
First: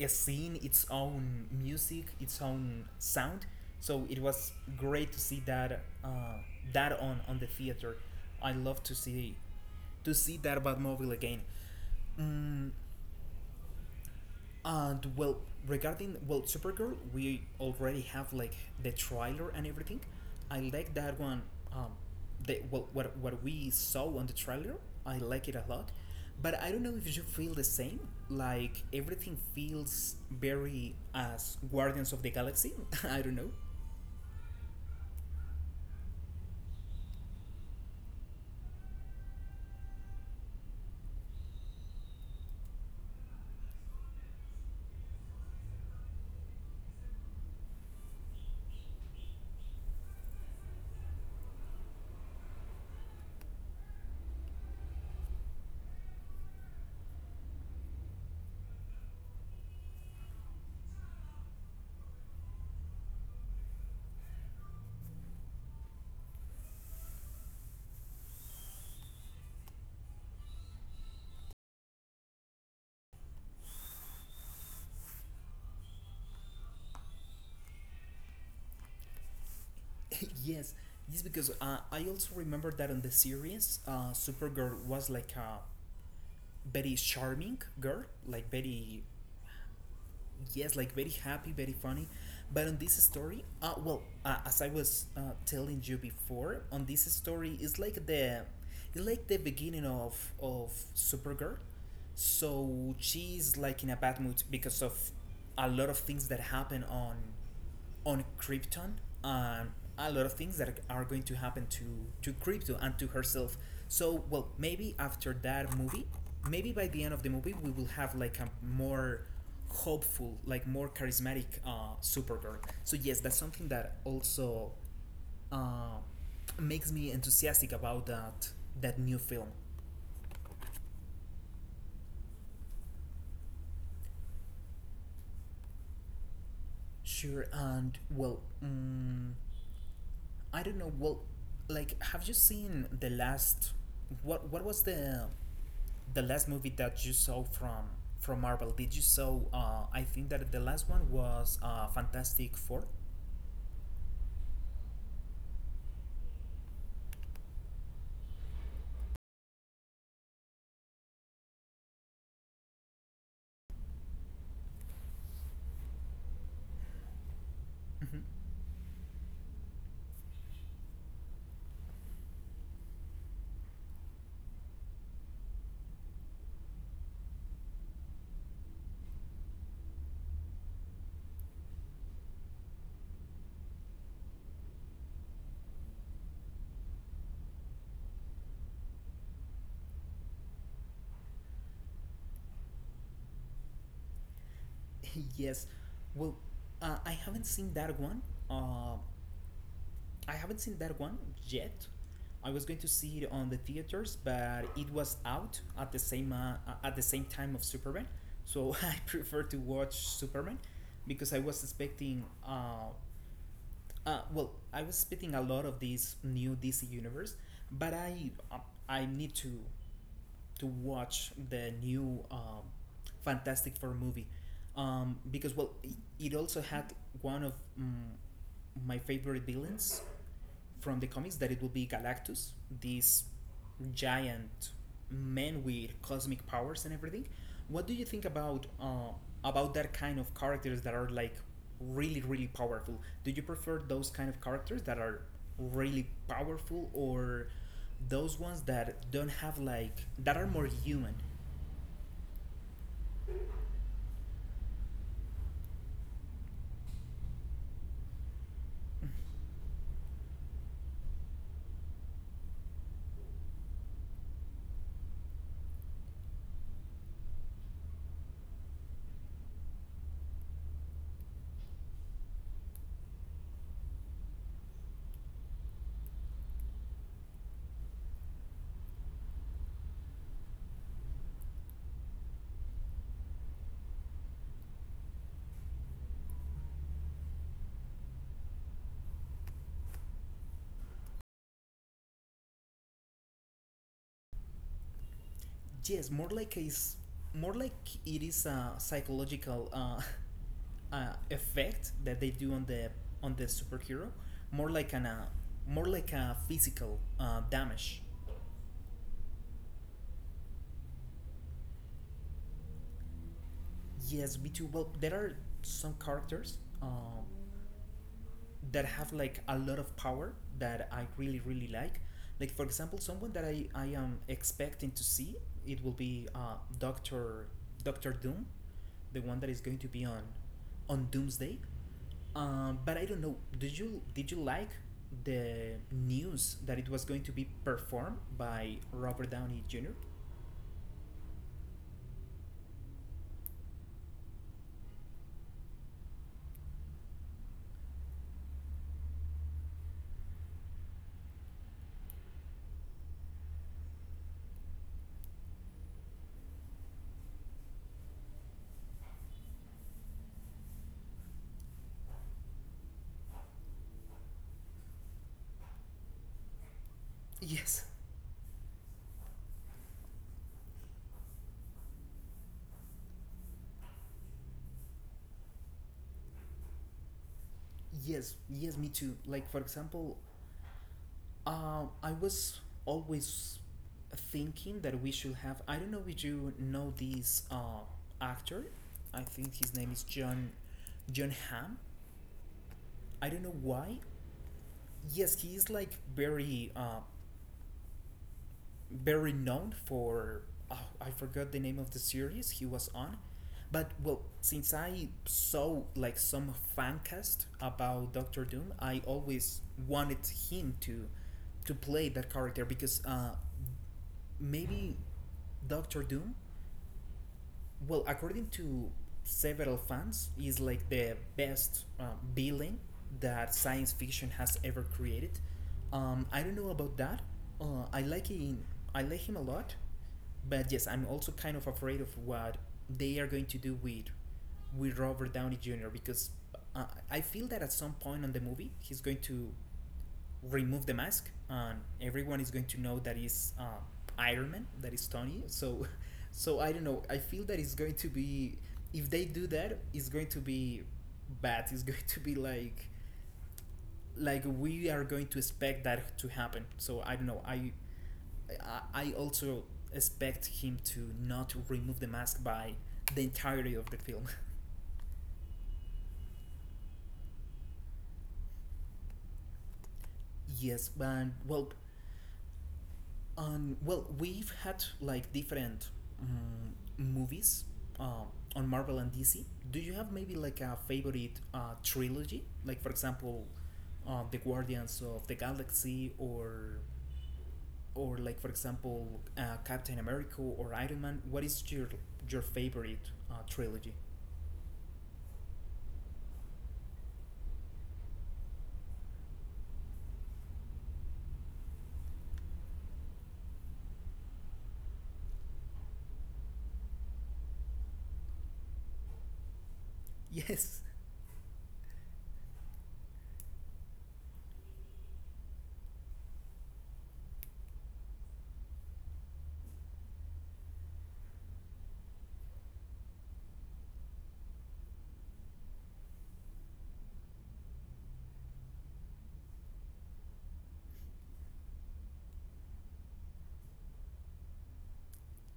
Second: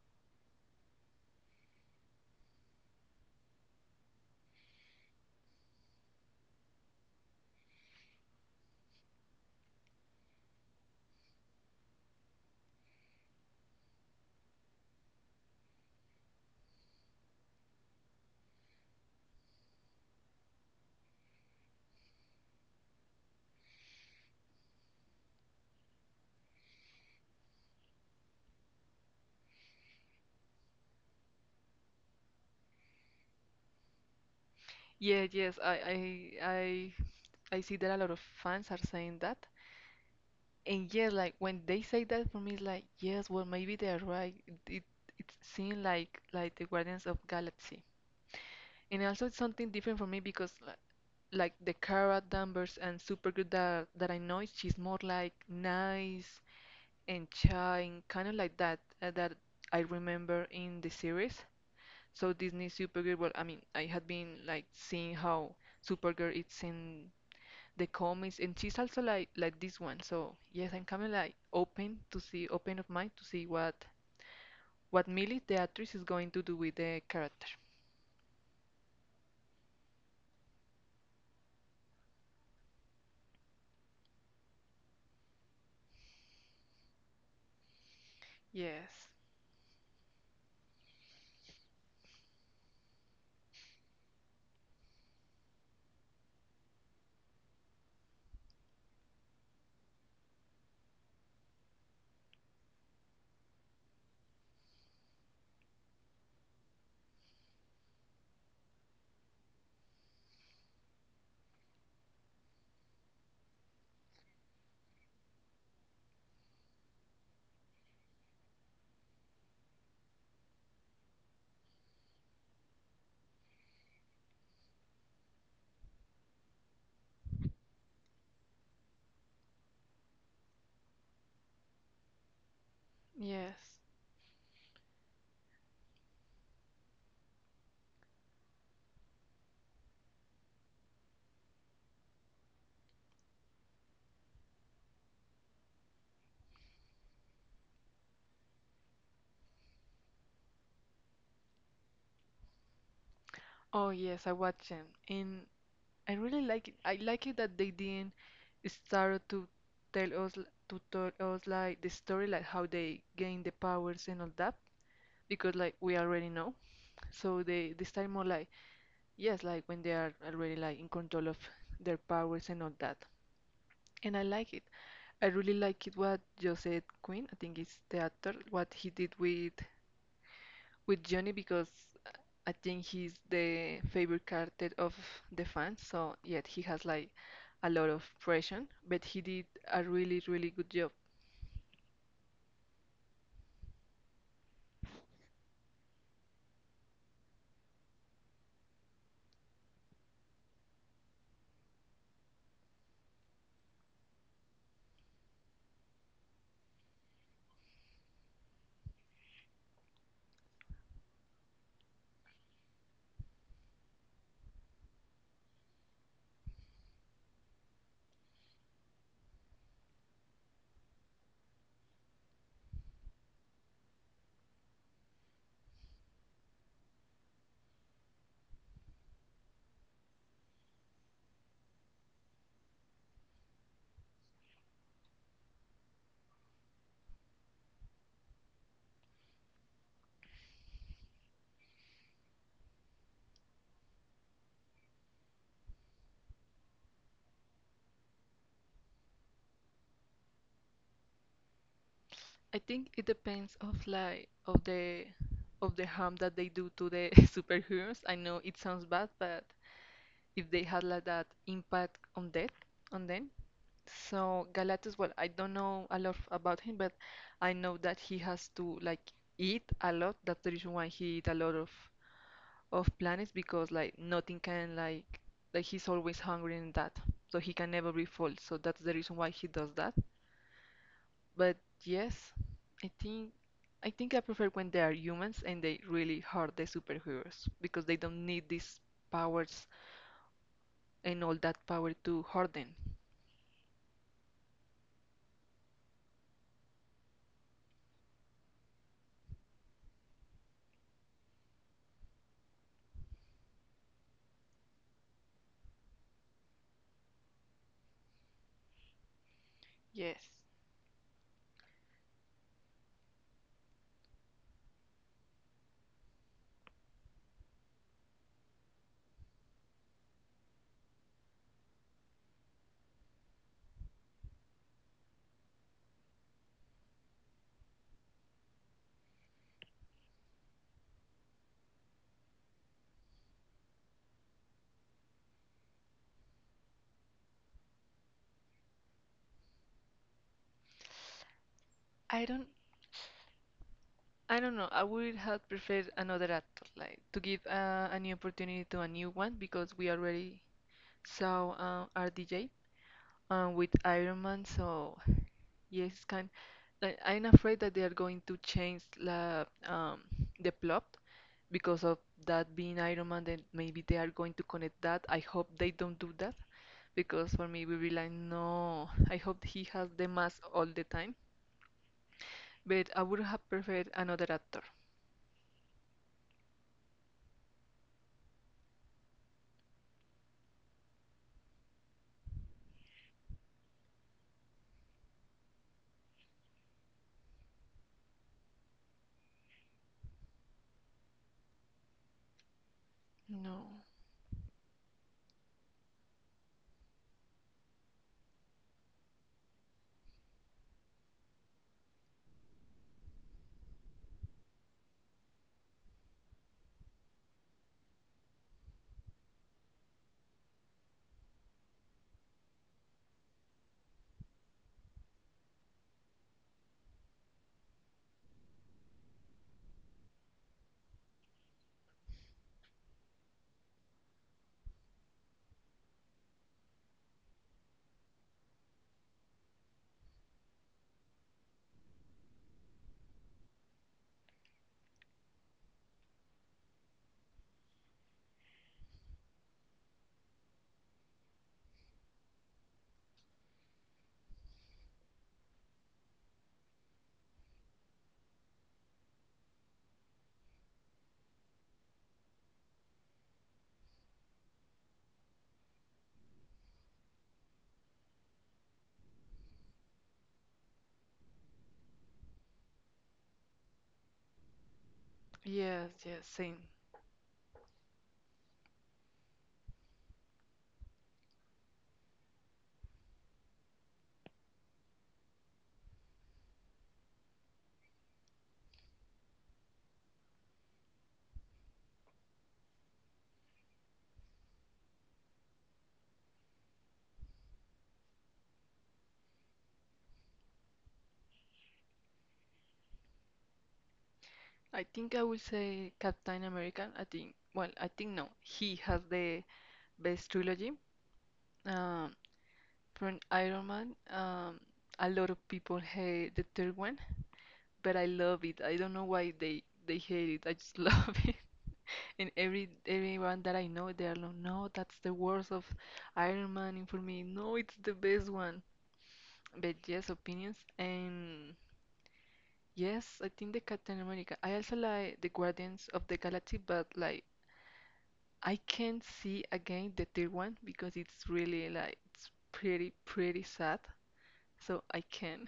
Speaker 1: a scene, its own music, its own sound. So it was great to see that that on the theater. I love to see that Batmobile again. Mm, and well, regarding well, Supergirl, we already have like the trailer and everything. I like that one. Um, the well, what we saw on the trailer, I like it a lot. But I don't know if you feel the same. Like everything feels very as Guardians of the Galaxy. (laughs) I don't know.
Speaker 2: Yeah, yes, I see that a lot of fans are saying that. And yes, like when they say that for me, it's like, yes, well, maybe they're right. It seems like the Guardians of Galaxy. And also it's something different for me because like the Cara Danvers and Supergirl that I know, she's more like nice and shy and kind of like that I remember in the series. So Disney Supergirl, well, I mean, I had been like seeing how Supergirl it's in the comics, and she's also like this one. So yes, I'm kind of like open to see, open of mind to see what Millie, the actress, is going to do with the character.
Speaker 1: (laughs) Yes, yes, because I also remember that on the series, Supergirl was like a very charming girl, like very
Speaker 2: Yes,
Speaker 1: yes, like very happy, very funny, but on this story as I was telling you before, on this story is like the it's like the beginning of Supergirl. So she's like in a bad mood because of a lot of things that happen on Krypton and a lot of things that are going to happen to Krypto and to herself. So well, maybe after that movie, maybe by the end of the movie, we will have like a more hopeful, like more charismatic Supergirl. So yes, that's something that also uh, makes me enthusiastic about that that new film.
Speaker 2: yes.
Speaker 1: Sure, and well, mm, I don't know. Well, like, have you seen the last? What was the last movie that you saw from Marvel, did you saw? I think that the last one was Fantastic 4.
Speaker 2: Oh yes, I watched them, and I really like it. I like it that they didn't start to tell to tell us like the story, like how they gain the powers and all that, because like we already know. So they start
Speaker 1: Mm-hmm.
Speaker 2: more like yes, like when they are already like in control of their powers and all that. And I like it. I really like it what Joseph Quinn, I think it's the actor, what he did with Johnny because I think he's the favorite character of the fans. So yet he has like a lot of pressure, but he did a really good job.
Speaker 1: (laughs) Yes. Well, I haven't seen that one. Uh, I haven't seen that one yet. I was going to see it on the theaters, but it was out at the same time of Superman. So (laughs) I prefer to watch Superman because I was expecting uh, well, I was spitting a lot of this new DC universe, but I need to watch the new Fantastic Four movie because well, it also had one of mm, my favorite villains from the comics that it will be Galactus, this giant man with cosmic powers and everything. What do you think about that kind of characters that are like really really powerful? Do you prefer those kind of characters that are really powerful or those ones that don't have like that are more human?
Speaker 2: I think it depends of like of the harm that they do to the (laughs) superheroes. I know it sounds bad, but if they had like that impact on that on them. So Galactus, well, I don't know a lot about him, but I know that he has to like eat a lot. That's the reason why he eat a lot of planets because like nothing can like he's always hungry and that so he can never be full so that's the reason why he does that but yes i think I think I prefer when they are humans and they really hurt the superheroes because they don't need these powers and all that power to hurt them.
Speaker 1: Yes, more like a more like it is a psychological (laughs) effect that they do on the superhero, more like an more like a physical damage.
Speaker 2: Yes,
Speaker 1: Yes, B two. Well, there are some characters that have like a lot of power that I really really like. Like for example, someone that I am expecting to see it will be Doctor Doom, the one that is going to be on Doomsday. But I don't know. Did you like the news that it was going to be performed by Robert Downey Jr.?
Speaker 2: i don't I don't know. I would have preferred another actor, like to give a new opportunity to a new one because we already saw RDJ with Iron Man, so yes, kind. Like, I'm afraid that they are going to change la the plot because of that being Iron Man. Then maybe they are going to connect that. I hope they don't do that because for me, we
Speaker 1: Yes,
Speaker 2: will be like, no. I hope he has the mask all the time. But I would have preferred another actor.
Speaker 1: yes, yes. Me too. Like for example, I was always thinking that we should have. I don't know if you know this actor. I think his name is John Hamm. I don't know
Speaker 2: No.
Speaker 1: why. Yes, he is like very very known for oh, I forgot the name of the series he was on, but well, since I saw like some fan cast about Doctor Doom, I always wanted him to play that character because maybe Doctor Doom, well, according to several fans, is like the best villain that science fiction has ever created. I don't know about that. I like him. I like him a lot, but yes, I'm also kind of afraid of what they are going to do with Robert Downey Jr. because I feel that at some point on the movie he's going to remove the mask and everyone is going to know that is Iron Man, that is Tony. So, (laughs) so I don't know. I feel that it's going to be if they do that, it's going to be bad. It's (laughs) going to be like we are going to expect that to happen. So I don't know. I also expect him to not remove the mask by the entirety of the film.
Speaker 2: Yes, yes, same.
Speaker 1: (laughs) Yes, but well, well, we've had like different movies uh, on Marvel and DC. Do you have maybe like a favorite trilogy? Like for example, the Guardians of the Galaxy, or like for example, Captain America or Iron Man. What is your favorite trilogy?
Speaker 2: I think I will say Captain American. I think, well, I think no, he has the best trilogy. Um, From Iron Man, a lot of people hate the third one, but I love it. I don't know why they hate it. I
Speaker 1: Yes,
Speaker 2: just (laughs) love it. And everyone that I know, they are like, no, that's the worst of Iron Man. And for me, no, it's the best one. But yes, opinions. And yes, I think the Captain America. I also like the Guardians of the Galaxy, but like I can't see again the third one because it's really like it's pretty pretty sad. So I can.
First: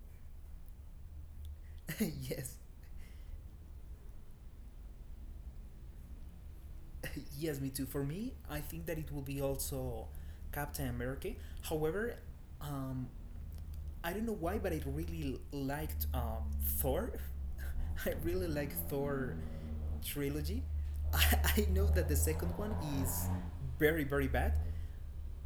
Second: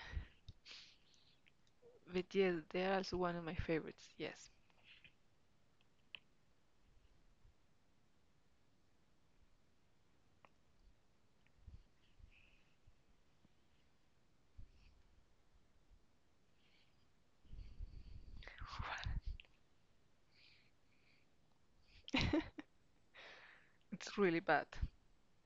Speaker 2: But
Speaker 1: (laughs) yes.
Speaker 2: yes, they're also one of my favorites. Yes.
Speaker 1: (laughs) Yes, me too. For me, I think that it will be also Captain America. However, um, I don't know why, but I really liked Thor. (laughs) I really like Thor trilogy. (laughs) I know that the second
Speaker 2: (laughs)
Speaker 1: one is very
Speaker 2: It's
Speaker 1: very
Speaker 2: really
Speaker 1: bad.
Speaker 2: bad.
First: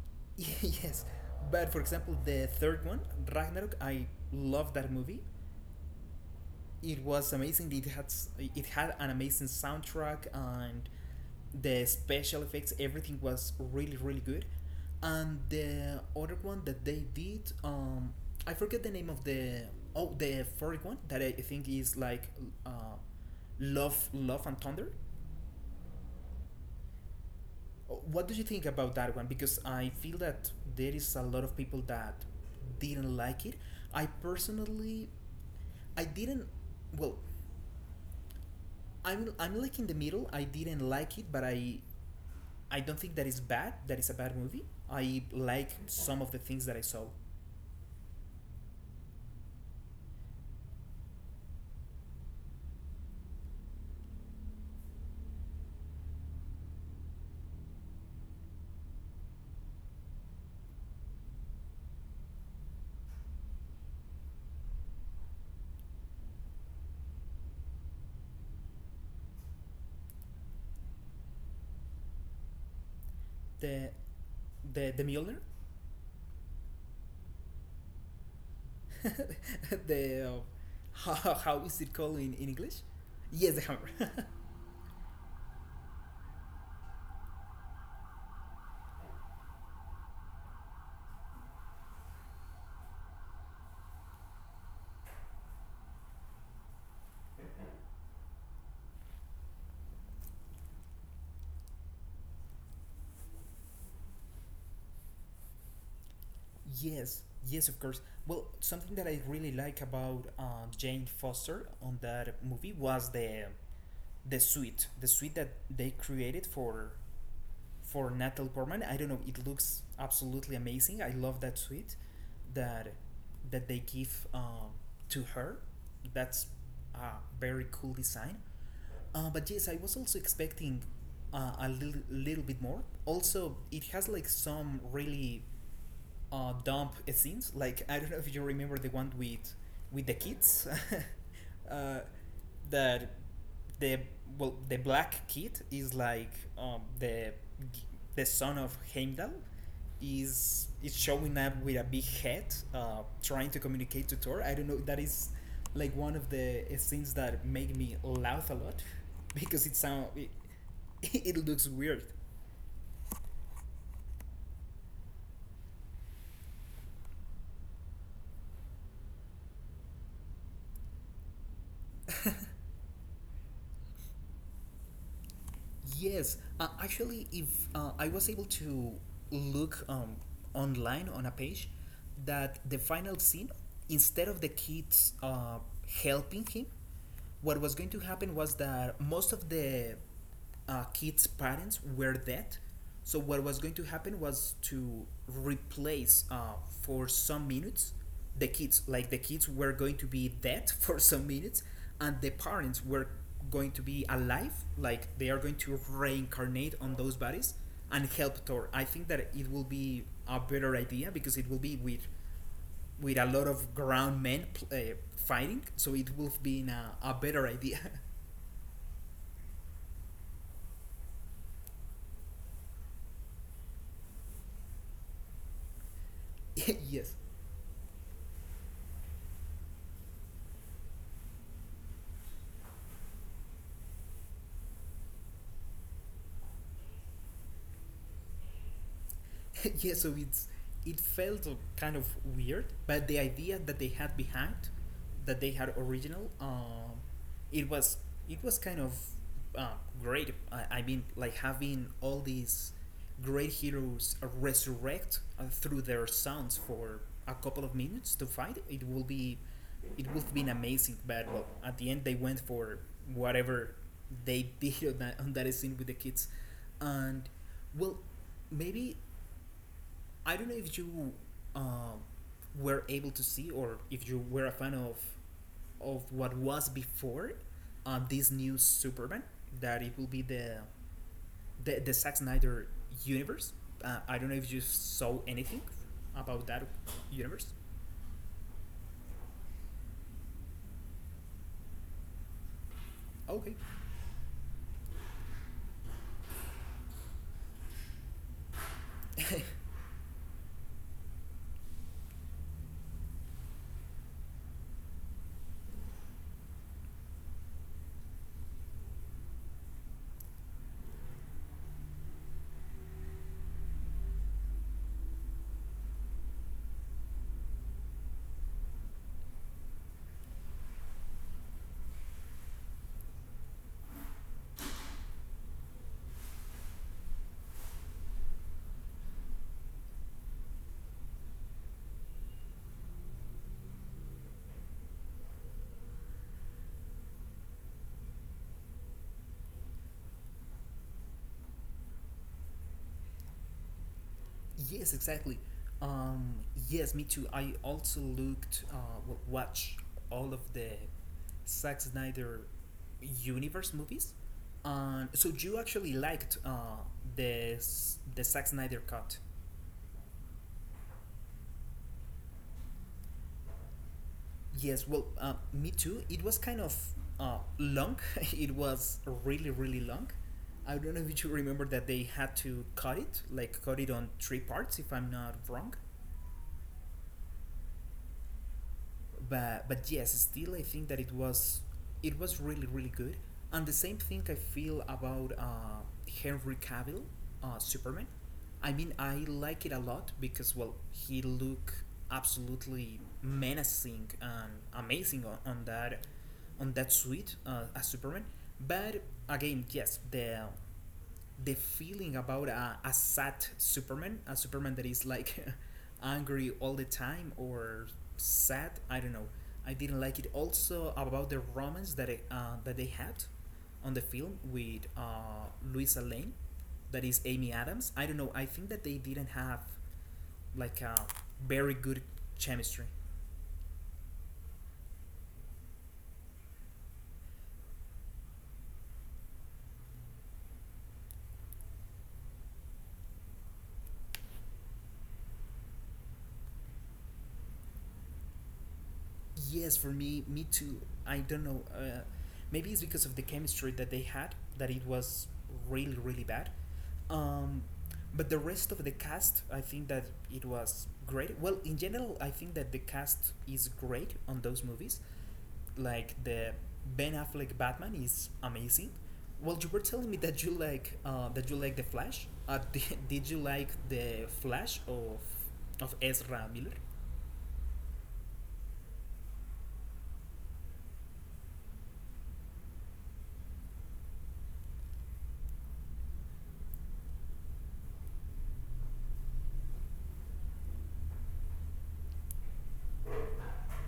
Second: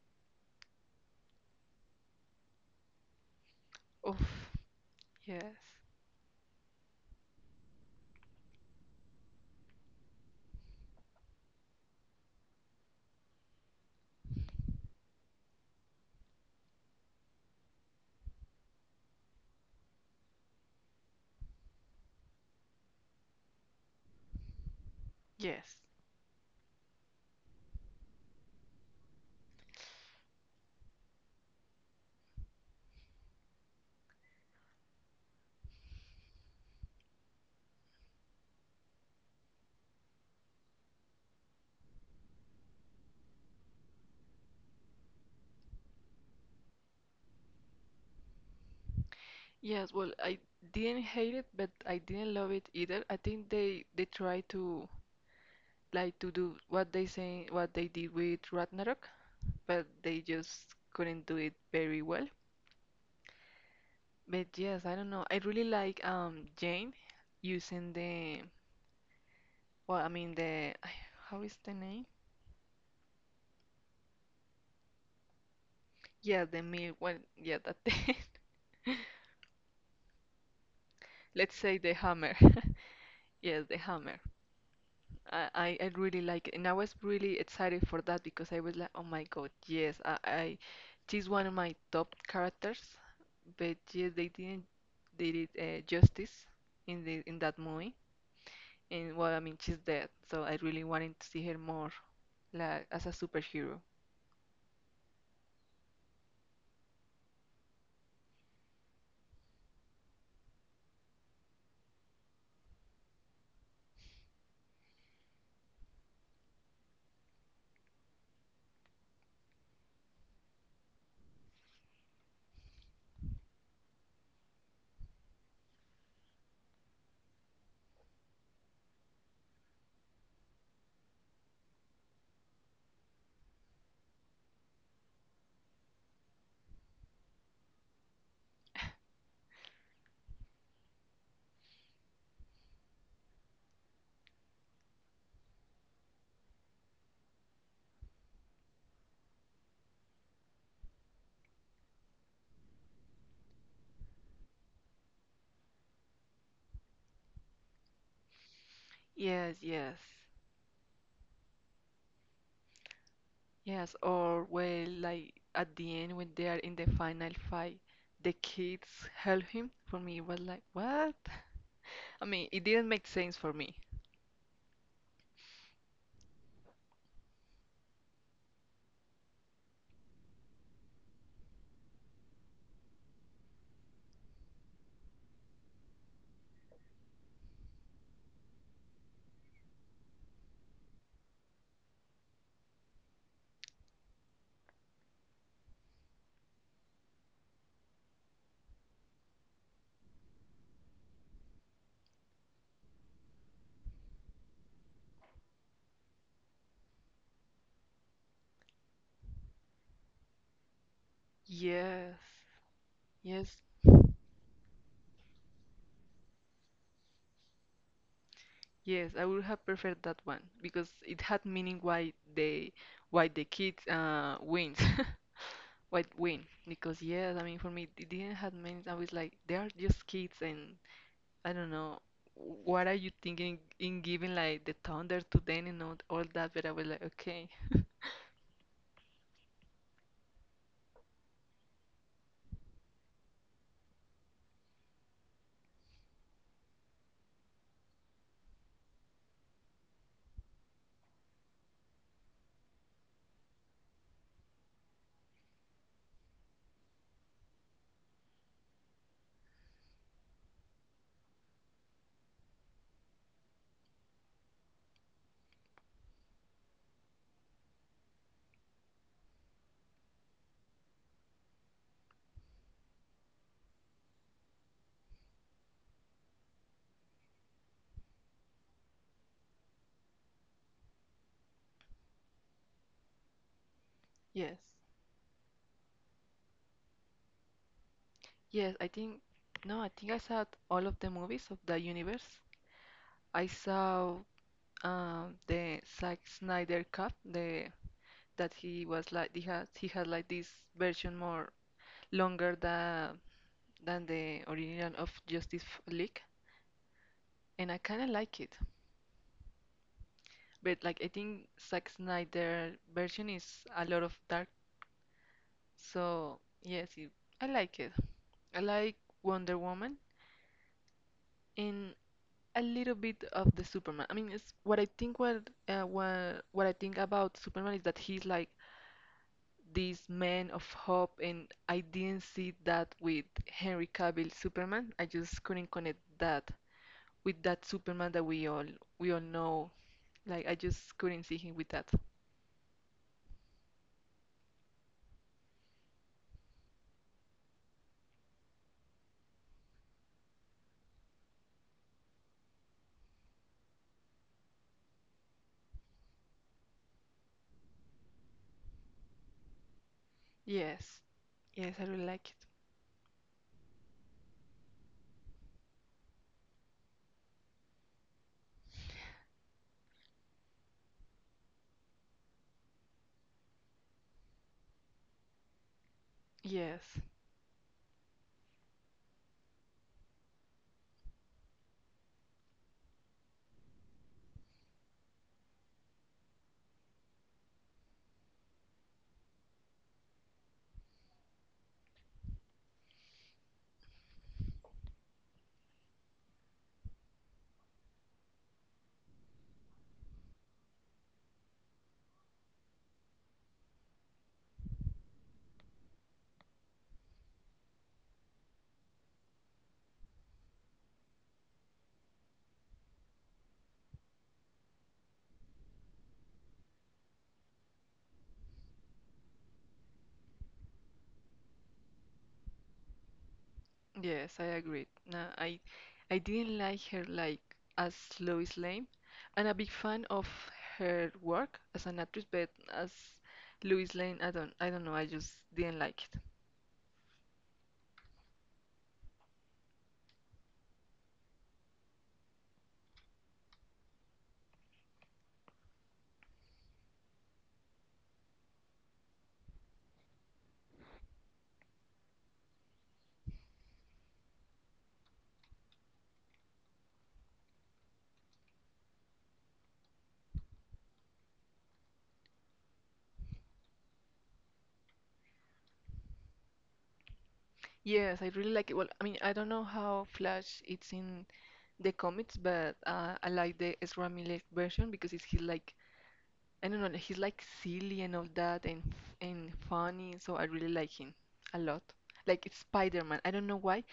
Speaker 1: (laughs) Yes, but for example, the third one, Ragnarok, I
Speaker 2: Oh.
Speaker 1: love that movie.
Speaker 2: Yes.
Speaker 1: It was amazing. It had it had an amazing soundtrack and the special effects everything was really really good and the other one that they did I forget the name of the oh the fourth one that I think is like uh love love and thunder
Speaker 2: Yes.
Speaker 1: what do you think about that one because I feel that there is a lot of people that didn't like it I personally I didn't well i'm like in the middle I didn't like it but I don't think that is bad. That is a bad movie. I like some of the things that I saw.
Speaker 2: Yes, well, I didn't hate it, but I didn't love it either. I think they try to like to do what they say what they did with Ragnarok, but they just couldn't do it very well. But yes, I don't know. I really like Jane using the well, I mean the (sighs) how is the name?
Speaker 1: The the Mjolnir,
Speaker 2: Yeah, the mill. Well, yeah, that.
Speaker 1: (laughs) the
Speaker 2: (laughs)
Speaker 1: how,
Speaker 2: Let's
Speaker 1: how
Speaker 2: say
Speaker 1: is
Speaker 2: the
Speaker 1: it called
Speaker 2: hammer.
Speaker 1: in English?
Speaker 2: (laughs)
Speaker 1: Yes, the
Speaker 2: Yes, the
Speaker 1: hammer.
Speaker 2: hammer. I really like it, and I was really excited for that because I was like, oh my god, yes, I she's one of my top characters, but yes, they didn't did it justice in the in that movie, and well, I mean, she's dead, so I really wanted to see her more, like as a superhero.
Speaker 1: (laughs) Yes, yes, of course. Well, something that I really like about Jane Foster on that movie was the suite, the suite that they created for Natalie Portman, I don't know. It looks absolutely amazing. I love that suite that that they give to her. That's a very cool design. But yes, I was also expecting a little bit more. Also, it has like some really dumb scenes. Like I don't know if you remember the one with the kids (laughs) uh, that the well the black kid is like um, the the son of Heimdall is showing up with a big head, trying to communicate to Thor. I don't know. That is like one of the scenes that make me laugh a lot (laughs)
Speaker 2: Yes,
Speaker 1: because it
Speaker 2: yes,
Speaker 1: sound it, (laughs) it looks weird.
Speaker 2: yes. Or well, like at the end when they are in the final fight, the kids help him. For me, it was like, what? I mean, it didn't make sense for me.
Speaker 1: Yes, actually, if I was able to look online on a page that the final scene, instead of the kids helping him, what was going to happen was that most of the kids' parents were dead. So what was going to happen was to replace for some minutes the kids, like the kids were going to be dead (laughs) for some minutes, and the parents were going to be alive, like they are going to reincarnate on those bodies and help Thor. I think that it will be a better idea because it will be
Speaker 2: Yes,
Speaker 1: with a lot
Speaker 2: yes,
Speaker 1: of ground men fighting, so it will be a better idea.
Speaker 2: yes. I would have preferred that one because it had meaning why they why the kids wins. (laughs) Why win?
Speaker 1: (laughs)
Speaker 2: Because
Speaker 1: Yes.
Speaker 2: yes, I mean for me it didn't have meaning. I was like they are just kids and I don't know what are you thinking in giving like the thunder to them and all that. But I was like okay,
Speaker 1: (laughs) Yeah, so it's it felt kind of weird, but the idea that they had behind, that they had original, it was it was kind of uh, great. I mean, like having all these great heroes resurrect through their sounds for a couple of minutes to fight it will be it would have been amazing but well at the end they went for whatever they (laughs) did on that scene with the kids and well maybe I don't know if you uh, were able to see or if you were a fan of what was before this new Superman that it will be the the Zack Snyder universe. I don't know if
Speaker 2: yes,
Speaker 1: you saw anything about that universe.
Speaker 2: yes. I think no, I think I saw all of the movies of the universe. I
Speaker 1: Okay.
Speaker 2: saw the Zack Snyder Cut, the that he was like he had like this version more longer than the original of Justice League, and I kind of like it. But like I think Zack Snyder version is a lot of dark, so yes, it. I like Wonder Woman and a little bit of the Superman. I mean, it's what I think about Superman is that he's like this man of hope, and I didn't see that with Henry Cavill Superman. I just couldn't connect that with that Superman that we all know. Like I just couldn't see him with that.
Speaker 1: Yes, exactly. Um, yes, me too. I also looked, watched all of the Zack Snyder universe movies. So you actually liked the the Zack Snyder cut?
Speaker 2: Yes, yes, I really like it.
Speaker 1: Yes. Well, me too. It was kind of long. (laughs) It was really really long. I don't know if you remember that they had to cut it, like cut it on three parts, if I'm not wrong.
Speaker 2: Yes,
Speaker 1: But yes, still I think that it was really really good. And the same thing I feel about Henry Cavill, Superman. I mean, I like it a lot because, well, he look absolutely menacing and amazing on that suit, as Superman. But again, yes, the feeling about a sad Superman, a Superman that is like (laughs) angry all the time or sad, I don't know. I didn't like it. Also about the romance that it, that they had on the film with Louisa Lane that is Amy Adams. I don't know. I think that they didn't have like a very good chemistry.
Speaker 2: yes, I agree. No, I didn't like her like as Lois Lane. I'm a big fan of her work as an actress, but as Lois Lane, I don't know. I just didn't like it.
Speaker 1: Yes, for me, me too. I don't know. Maybe it's because of the chemistry that they had that it was really really bad. Um, but the rest of the cast, I think that it was great. Well, in general, I think that the cast is great on those movies. Like the Ben Affleck Batman is amazing. Well, you were telling me that you like the Flash. (laughs) Did you like the Flash of Ezra Miller?
Speaker 2: Yes, I really like it. Well, I mean, I don't know how Flash it's in the comics, but I like the Ezra Miller version because it's he's like I don't know, he's like silly and all that and funny, so I really like him a lot. Like it's Spider-Man. I don't know why.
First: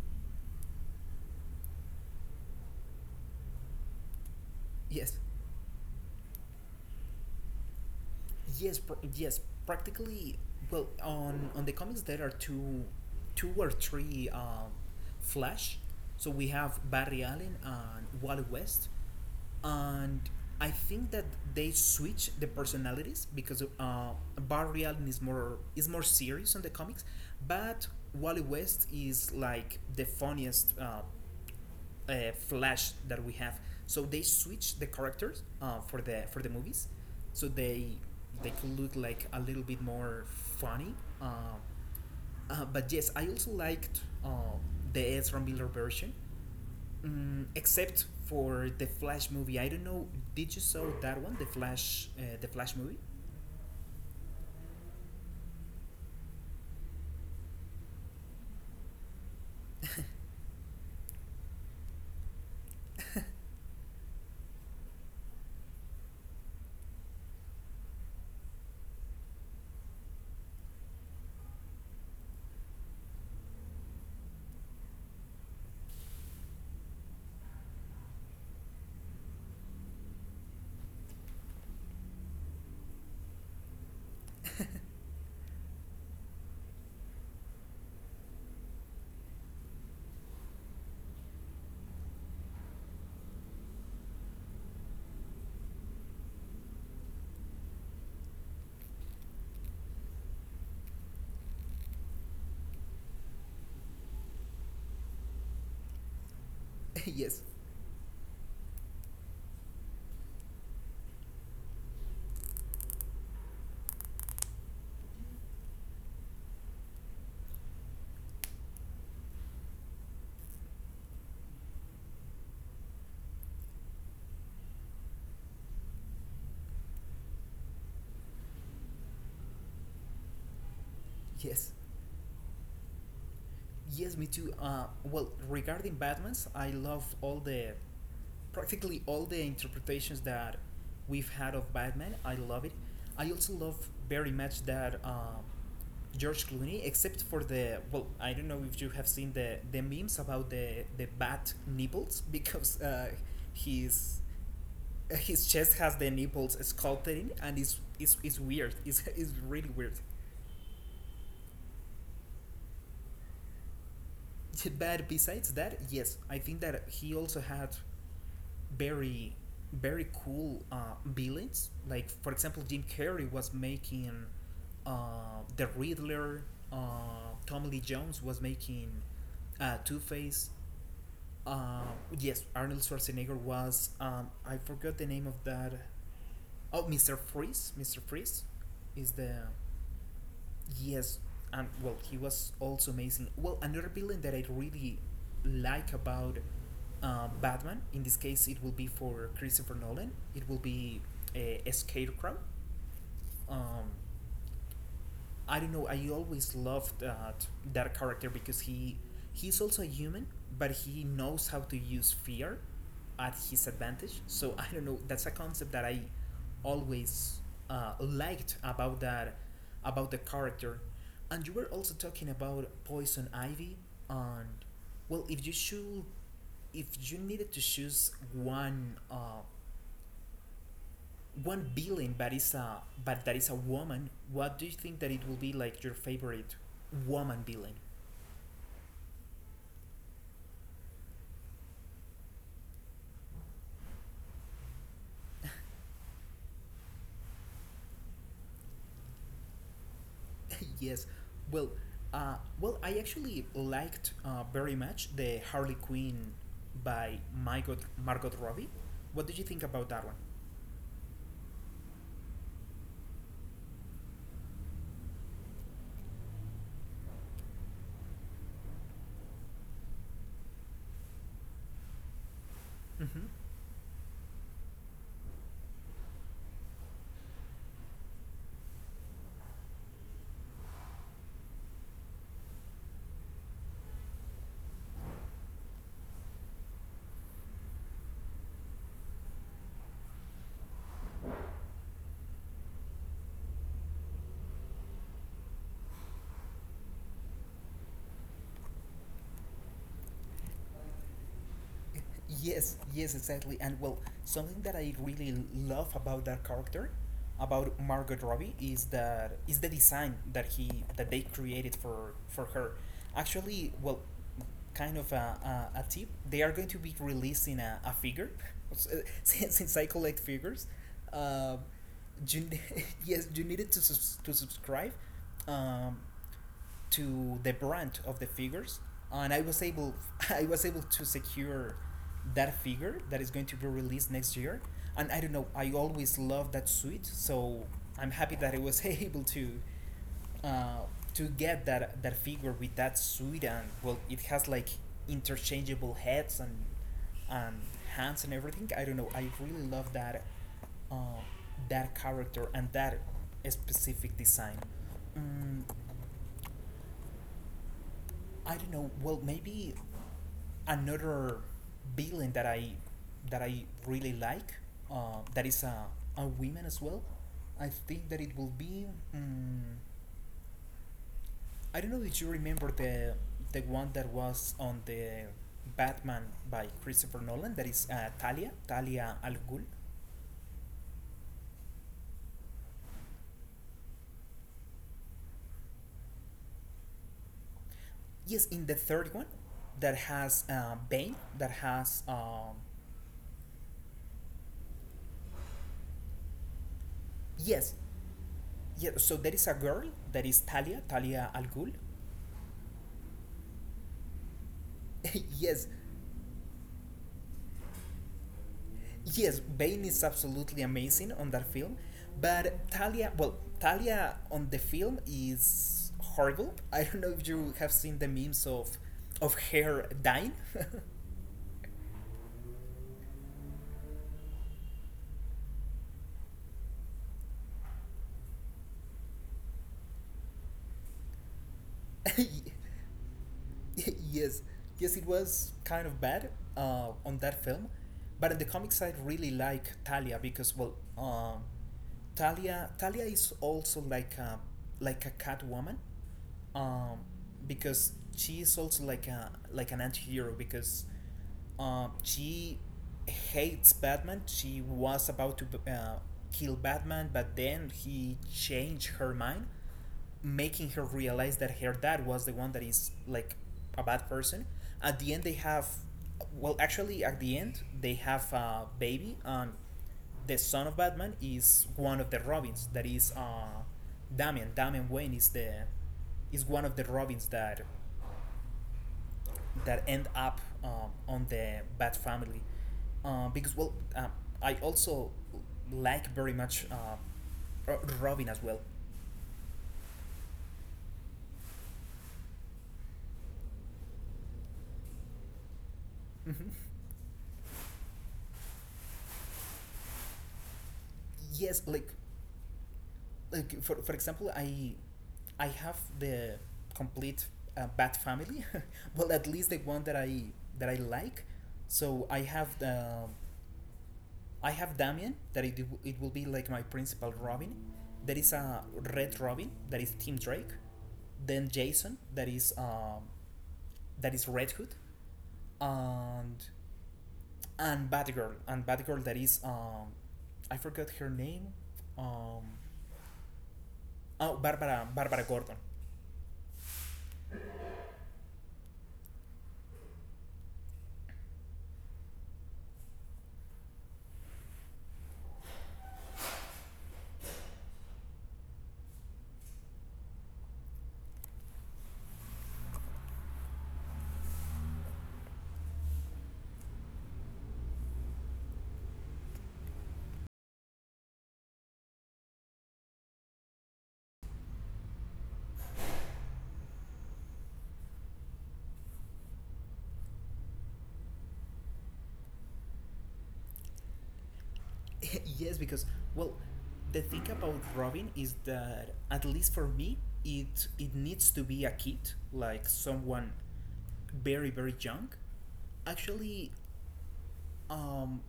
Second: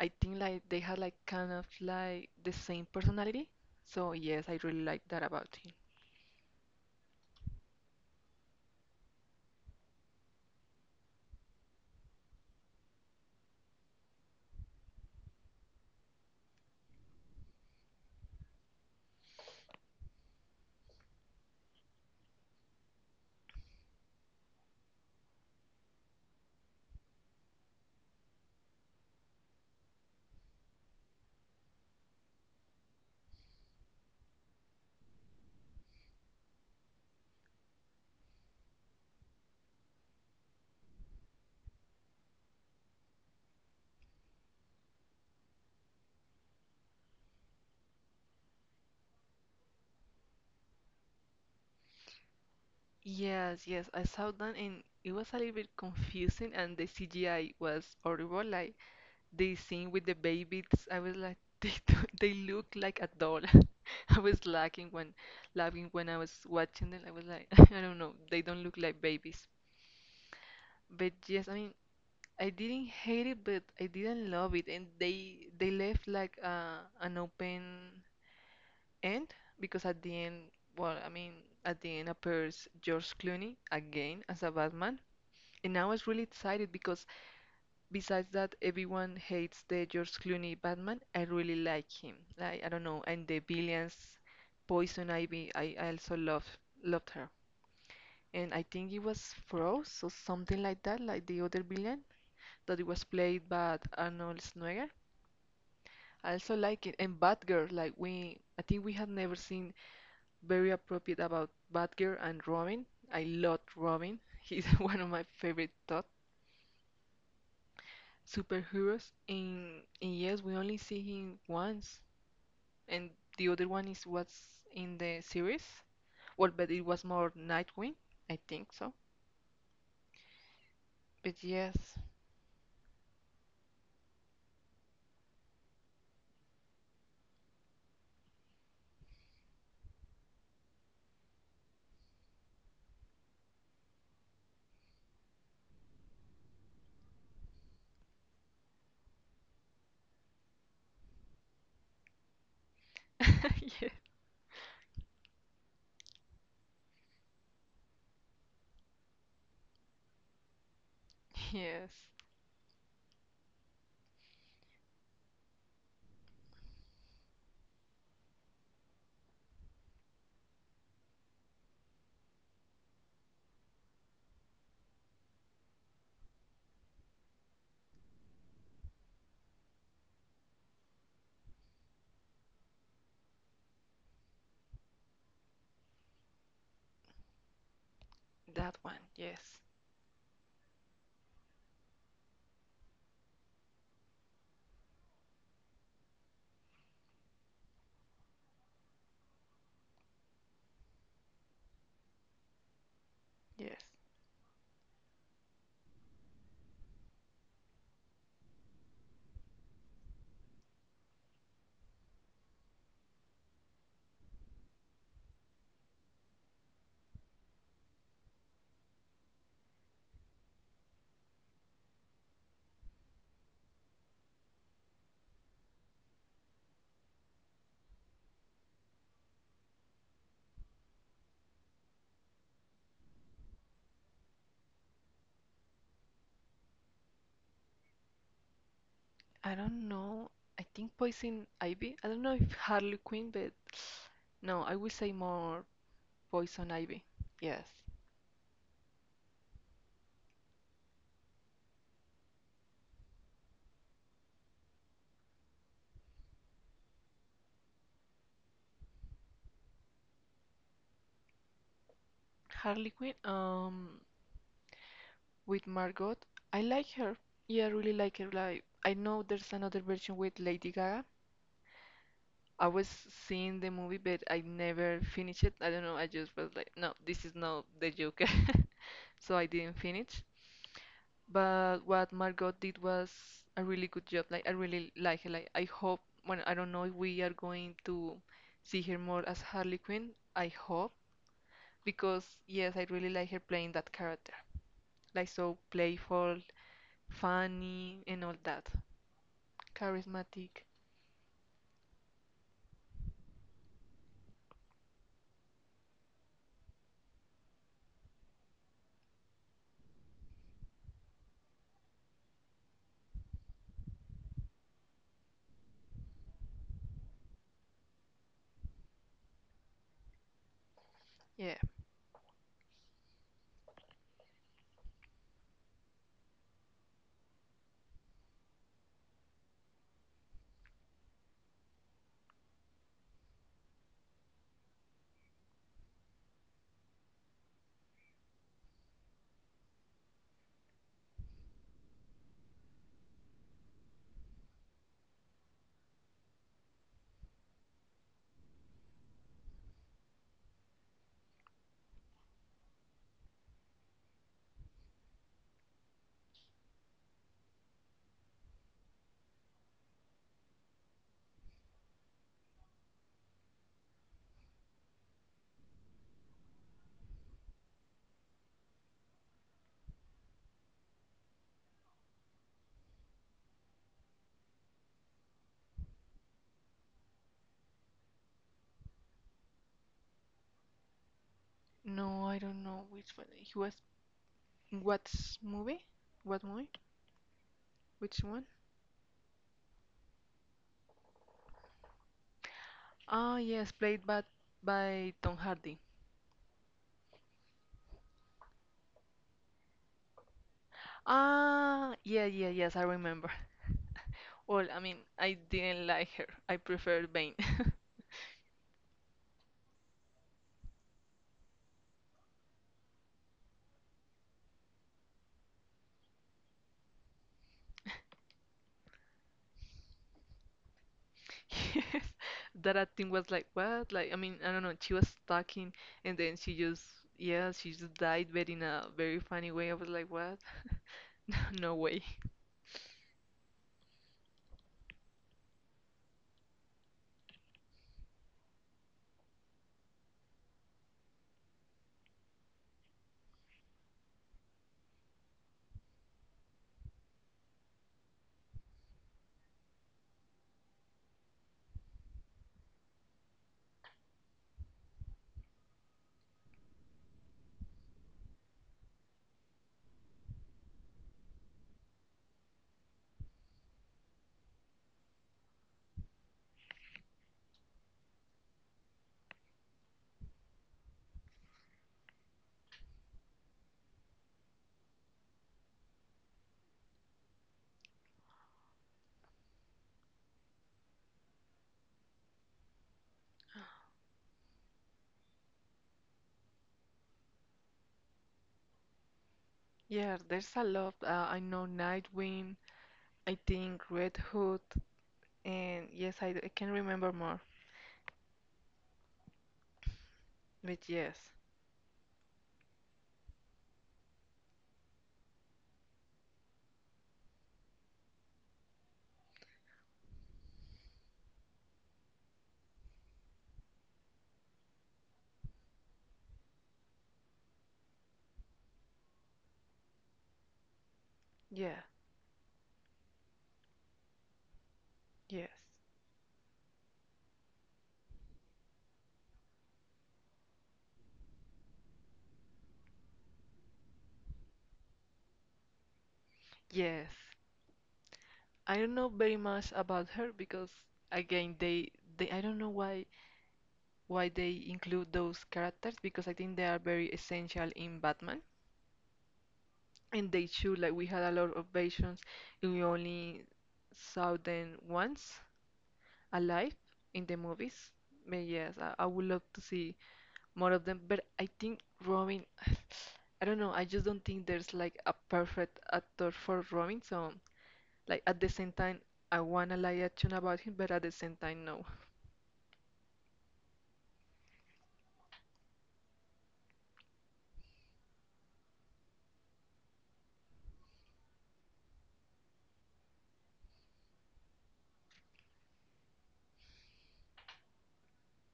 Speaker 2: I think like they had like kind of like the same personality. So yes, I really like
Speaker 1: Yes,
Speaker 2: that about him.
Speaker 1: yes, yes. Practically, well, on the comics there are two, two or three Flash. So we have Barry Allen and Wally West. And I think that they switch the personalities because Barry Allen is more serious on the comics, but Wally West is like the funniest Flash that we have. So they switch the characters for the movies, so they could look like a little bit more funny. Uh, but yes, I also liked the Ezra Miller version. Mm, except for the Flash movie, I don't know. Did you saw that one, the Flash movie?
Speaker 2: Yes, yes, I saw that and it was a little bit confusing and the CGI was horrible. Like the scene with the babies, I was like, (laughs) they do, they look like a doll. (laughs) I was laughing when I was watching them. I was like, (laughs) I don't know, they don't look like babies. But yes, I mean, I didn't hate it, but I didn't love it, and they left like an open end because at the end, well, I mean, at the end appears George Clooney again as a Batman, and I was really excited because besides that, everyone hates the George Clooney Batman. I really like him. Like I don't know, and the villains, Poison Ivy. I also loved her, and I think it was Frost or something like that, like the other villain that it was played by Arnold Schwarzenegger. I also like it.
Speaker 1: (laughs)
Speaker 2: And
Speaker 1: Yes,
Speaker 2: Batgirl, like we, I think we have never seen very appropriate about Batgirl and Robin. I love Robin. He's (laughs) one of my favorite thought superheroes. And yes, we only see him once, and the other one is what's in the series. Well, but it was more Nightwing, I think so. But
Speaker 1: yes,
Speaker 2: yes.
Speaker 1: yes. Me too. Well, regarding Batman's, I love all the practically all the interpretations that we've had of Batman. I love it. I also love very much that George Clooney, except for the well, I don't know if you have seen the memes about the bat nipples (laughs) because
Speaker 2: (laughs) Yes,
Speaker 1: he's his chest has the nipples sculpted in, and it's weird. It's really weird.
Speaker 2: yes,
Speaker 1: But besides that, yes, I think that he also had very very cool villains. Like for example, Jim Carrey was making the Riddler. Tom Lee Jones was making Two Face. Uh, yes, Arnold Schwarzenegger was. I forgot the name of that. Oh, Mr. Freeze. Mr. Freeze
Speaker 2: that one,
Speaker 1: is the
Speaker 2: yes,
Speaker 1: Yes, and well, he was also amazing. Well, another villain that I really like about Batman, in this case, it will be for Christopher Nolan. It will be a Scarecrow.
Speaker 2: yes.
Speaker 1: Um, I don't know. I always loved that character because he he's also a human, but he knows how to use fear at his advantage. So I don't know. That's a concept that I always liked about that about the character. And you were also talking about Poison Ivy, and well, if you should, if you needed to choose one, one villain, but is a but that is a woman. What do you think that it will be like your favorite woman villain?
Speaker 2: I don't know. I think Poison Ivy. I don't know if Harley Quinn, but no, I will say more Poison Ivy. Yes.
Speaker 1: (laughs) Yes. Well, well, I actually liked very much the Harley Quinn by Margot Robbie. What did you think about that one?
Speaker 2: Harley Quinn. With Margot, I like her. Yeah, I really like her. Like I know there's another version with Lady Gaga, I was
Speaker 1: hmm
Speaker 2: seeing the movie, but I never finished it. I don't know. I just was like, no, this is not the Joker, (laughs) so I didn't finish. But what Margot did was a really good job. Like I really like her. Like I hope. Well, I don't know if we are going to see her more as Harley Quinn. I hope because yes, I really like her playing that character. Like so playful, funny, and all that. Charismatic.
Speaker 1: Yes, yes, exactly. And well, something that I really love about that character, about Margot Robbie, is that is the design that he that they created for her. Actually, well, kind of a tip. They are going to be releasing a figure. (laughs) Since I collect figures,
Speaker 2: Yeah.
Speaker 1: uh, you, (laughs) yes, you needed to subscribe. Um, to the brand of the figures, and I was able (laughs) I was able to secure that figure that is going to be released next year. And I don't know, I always love that suit, so I'm happy that I was (laughs) able uh, to get that figure with that suit. And well, it has like interchangeable heads and and hands and everything. I don't know, I really love uh, that character and that specific design. Mm, I don't know. Well, maybe another villain that I really like that is a woman as well. I think that it will be. mm I don't know if you remember the one that was on the Batman by Christopher Nolan. That is Talia Al Ghul.
Speaker 2: No, I don't know which one. He was What's movie? What movie? Which one?
Speaker 1: Yes, in the third one, that has Bane. That has
Speaker 2: Ah, yes, played by Tom Hardy.
Speaker 1: yes, yeah. So there is a girl that is Talia Al Ghul.
Speaker 2: Ah, yeah, yeah, yes, I remember. Well, I mean, I
Speaker 1: (laughs) yes,
Speaker 2: didn't like her. I preferred Bane. (laughs)
Speaker 1: yes, Bane is absolutely amazing on that film, but Talia, well, Talia on the film is horrible. (laughs) I don't know if you have seen the memes of her dying. (laughs)
Speaker 2: Yes, that I think was like what? Like, I mean, I don't know. She was talking, and then she just, yeah, she just died, but in a very funny way. I was like, what? (laughs) No way.
Speaker 1: Y- yes, yes, it was kind of bad on that film, but in the comics I really like Talia because Talia is also like a cat woman, um, because she is also like a like an anti-hero because she hates Batman. She was about to uh, kill Batman, but then he changed her mind making her realize that her dad was the one that is like a bad person. At the end, they have, at the end, they have a baby, and the son of Batman is one of the Robins. That is, Damian. Damian Wayne is is one of the Robins that end up on the Bat family, because I also like very much Robin as well.
Speaker 2: Yeah, there's a lot. I know Nightwing. I think Red Hood, and yes, I can
Speaker 1: (laughs)
Speaker 2: remember more. But yes.
Speaker 1: Yes, like for example, I have the complete Bat family, (laughs) well at least the one that I like. So I have the I have Damien that it will be like my principal Robin. There is a Red Robin that is Tim Drake, then
Speaker 2: Yeah,
Speaker 1: Jason that is Red Hood,
Speaker 2: yes,
Speaker 1: and Batgirl and Batgirl that is I forgot her name, um oh, Barbara Gordon.
Speaker 2: yes. I don't know very much about her because again they I don't know why they include those characters because I think they are very essential in Batman and they should like we had a lot of versions and we only saw them once alive in the movies. But yes, I would love to see more of them. But I think Robin (sighs) I don't know, I just don't think there's like a perfect actor for Robin, so like at the same time, I wanna like a tune about him, but at the same time, no.
Speaker 1: (laughs) yes, because well, the thing about Robin is that at least for me, it needs to be a kid, like someone very young. Actually, um,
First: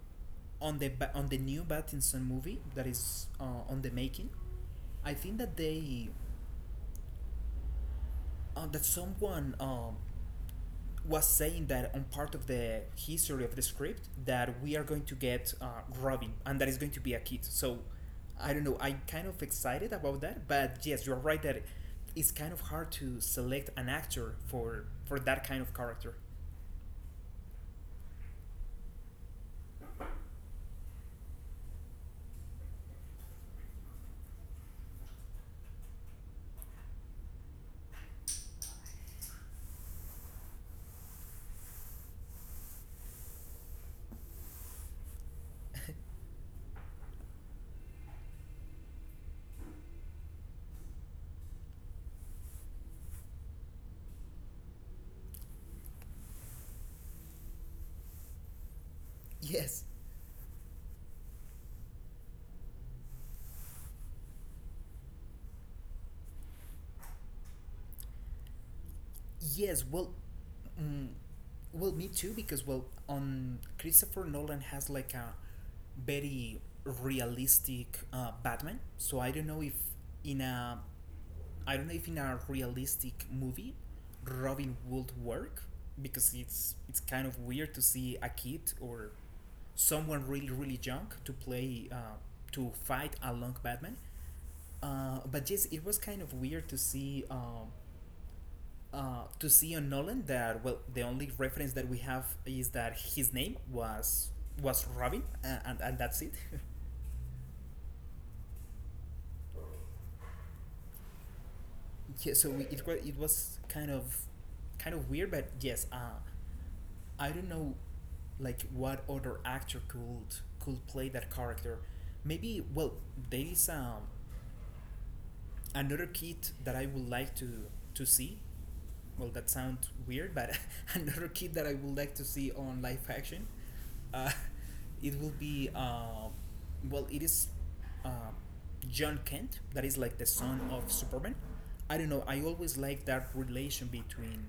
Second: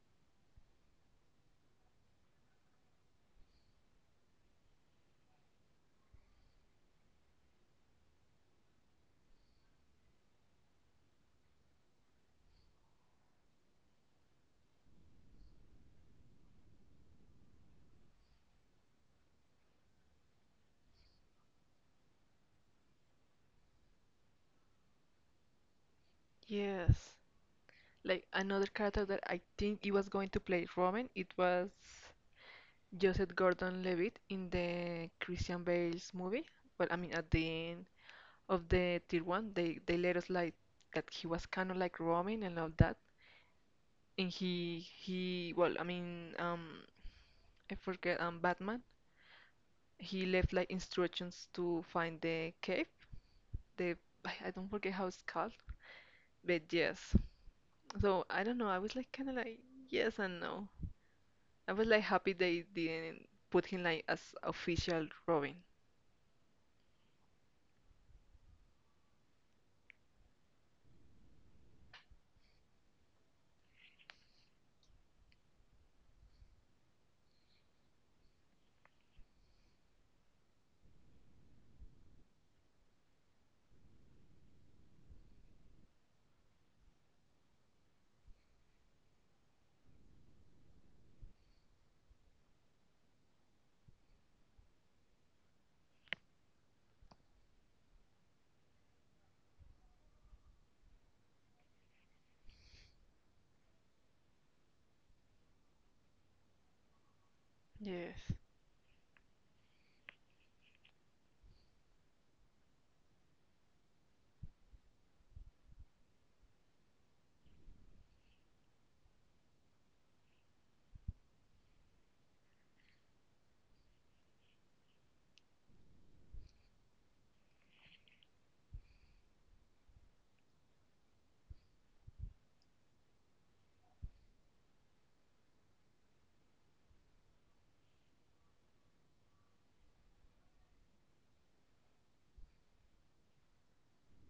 Speaker 1: on the on the new Pattinson movie that is on the making, I think that they that someone was saying that on part of the history of the script that we are going to get Robin and that is going to be a kid. So I don't know. I'm kind of excited about that, but yes, you are right that it's kind of hard to select an actor for that kind of character.
Speaker 2: Yes. Like another character that I think he was going to play Roman, it was Joseph Gordon-Levitt in the Christian Bale's movie. Well, I mean, at the end of the tier one, they let us like that he was kind of like Roman and all that. And he well, I mean, I forget Batman. He left like instructions to find the cave. The I don't forget how it's called, but yes. So I don't know. I was like kind of like
Speaker 1: Yes,
Speaker 2: yes and no. I was like happy they didn't put him like as official Robin.
Speaker 1: yes. Well, mm, me too. Because well, on Christopher Nolan has like a very realistic Batman. So in a I don't know if in a realistic movie, Robin would work because it's kind of weird to see a kid or someone really young to play to fight along Batman. But yes, it was kind of weird to see on Nolan that well the only reference that we have is that his name was Robin, and that's it. (laughs)
Speaker 2: Yes.
Speaker 1: yeah, so it was kind of weird, but yes, I don't know, like what other actor could play that character. Maybe well, there is another kid that I would like to see. Well, that sounds weird, but (laughs) another kid that I would like to see on live action. Uh, (laughs) it will be well, it is uh, John Kent that is like the son of Superman. I don't know. I always like that relation between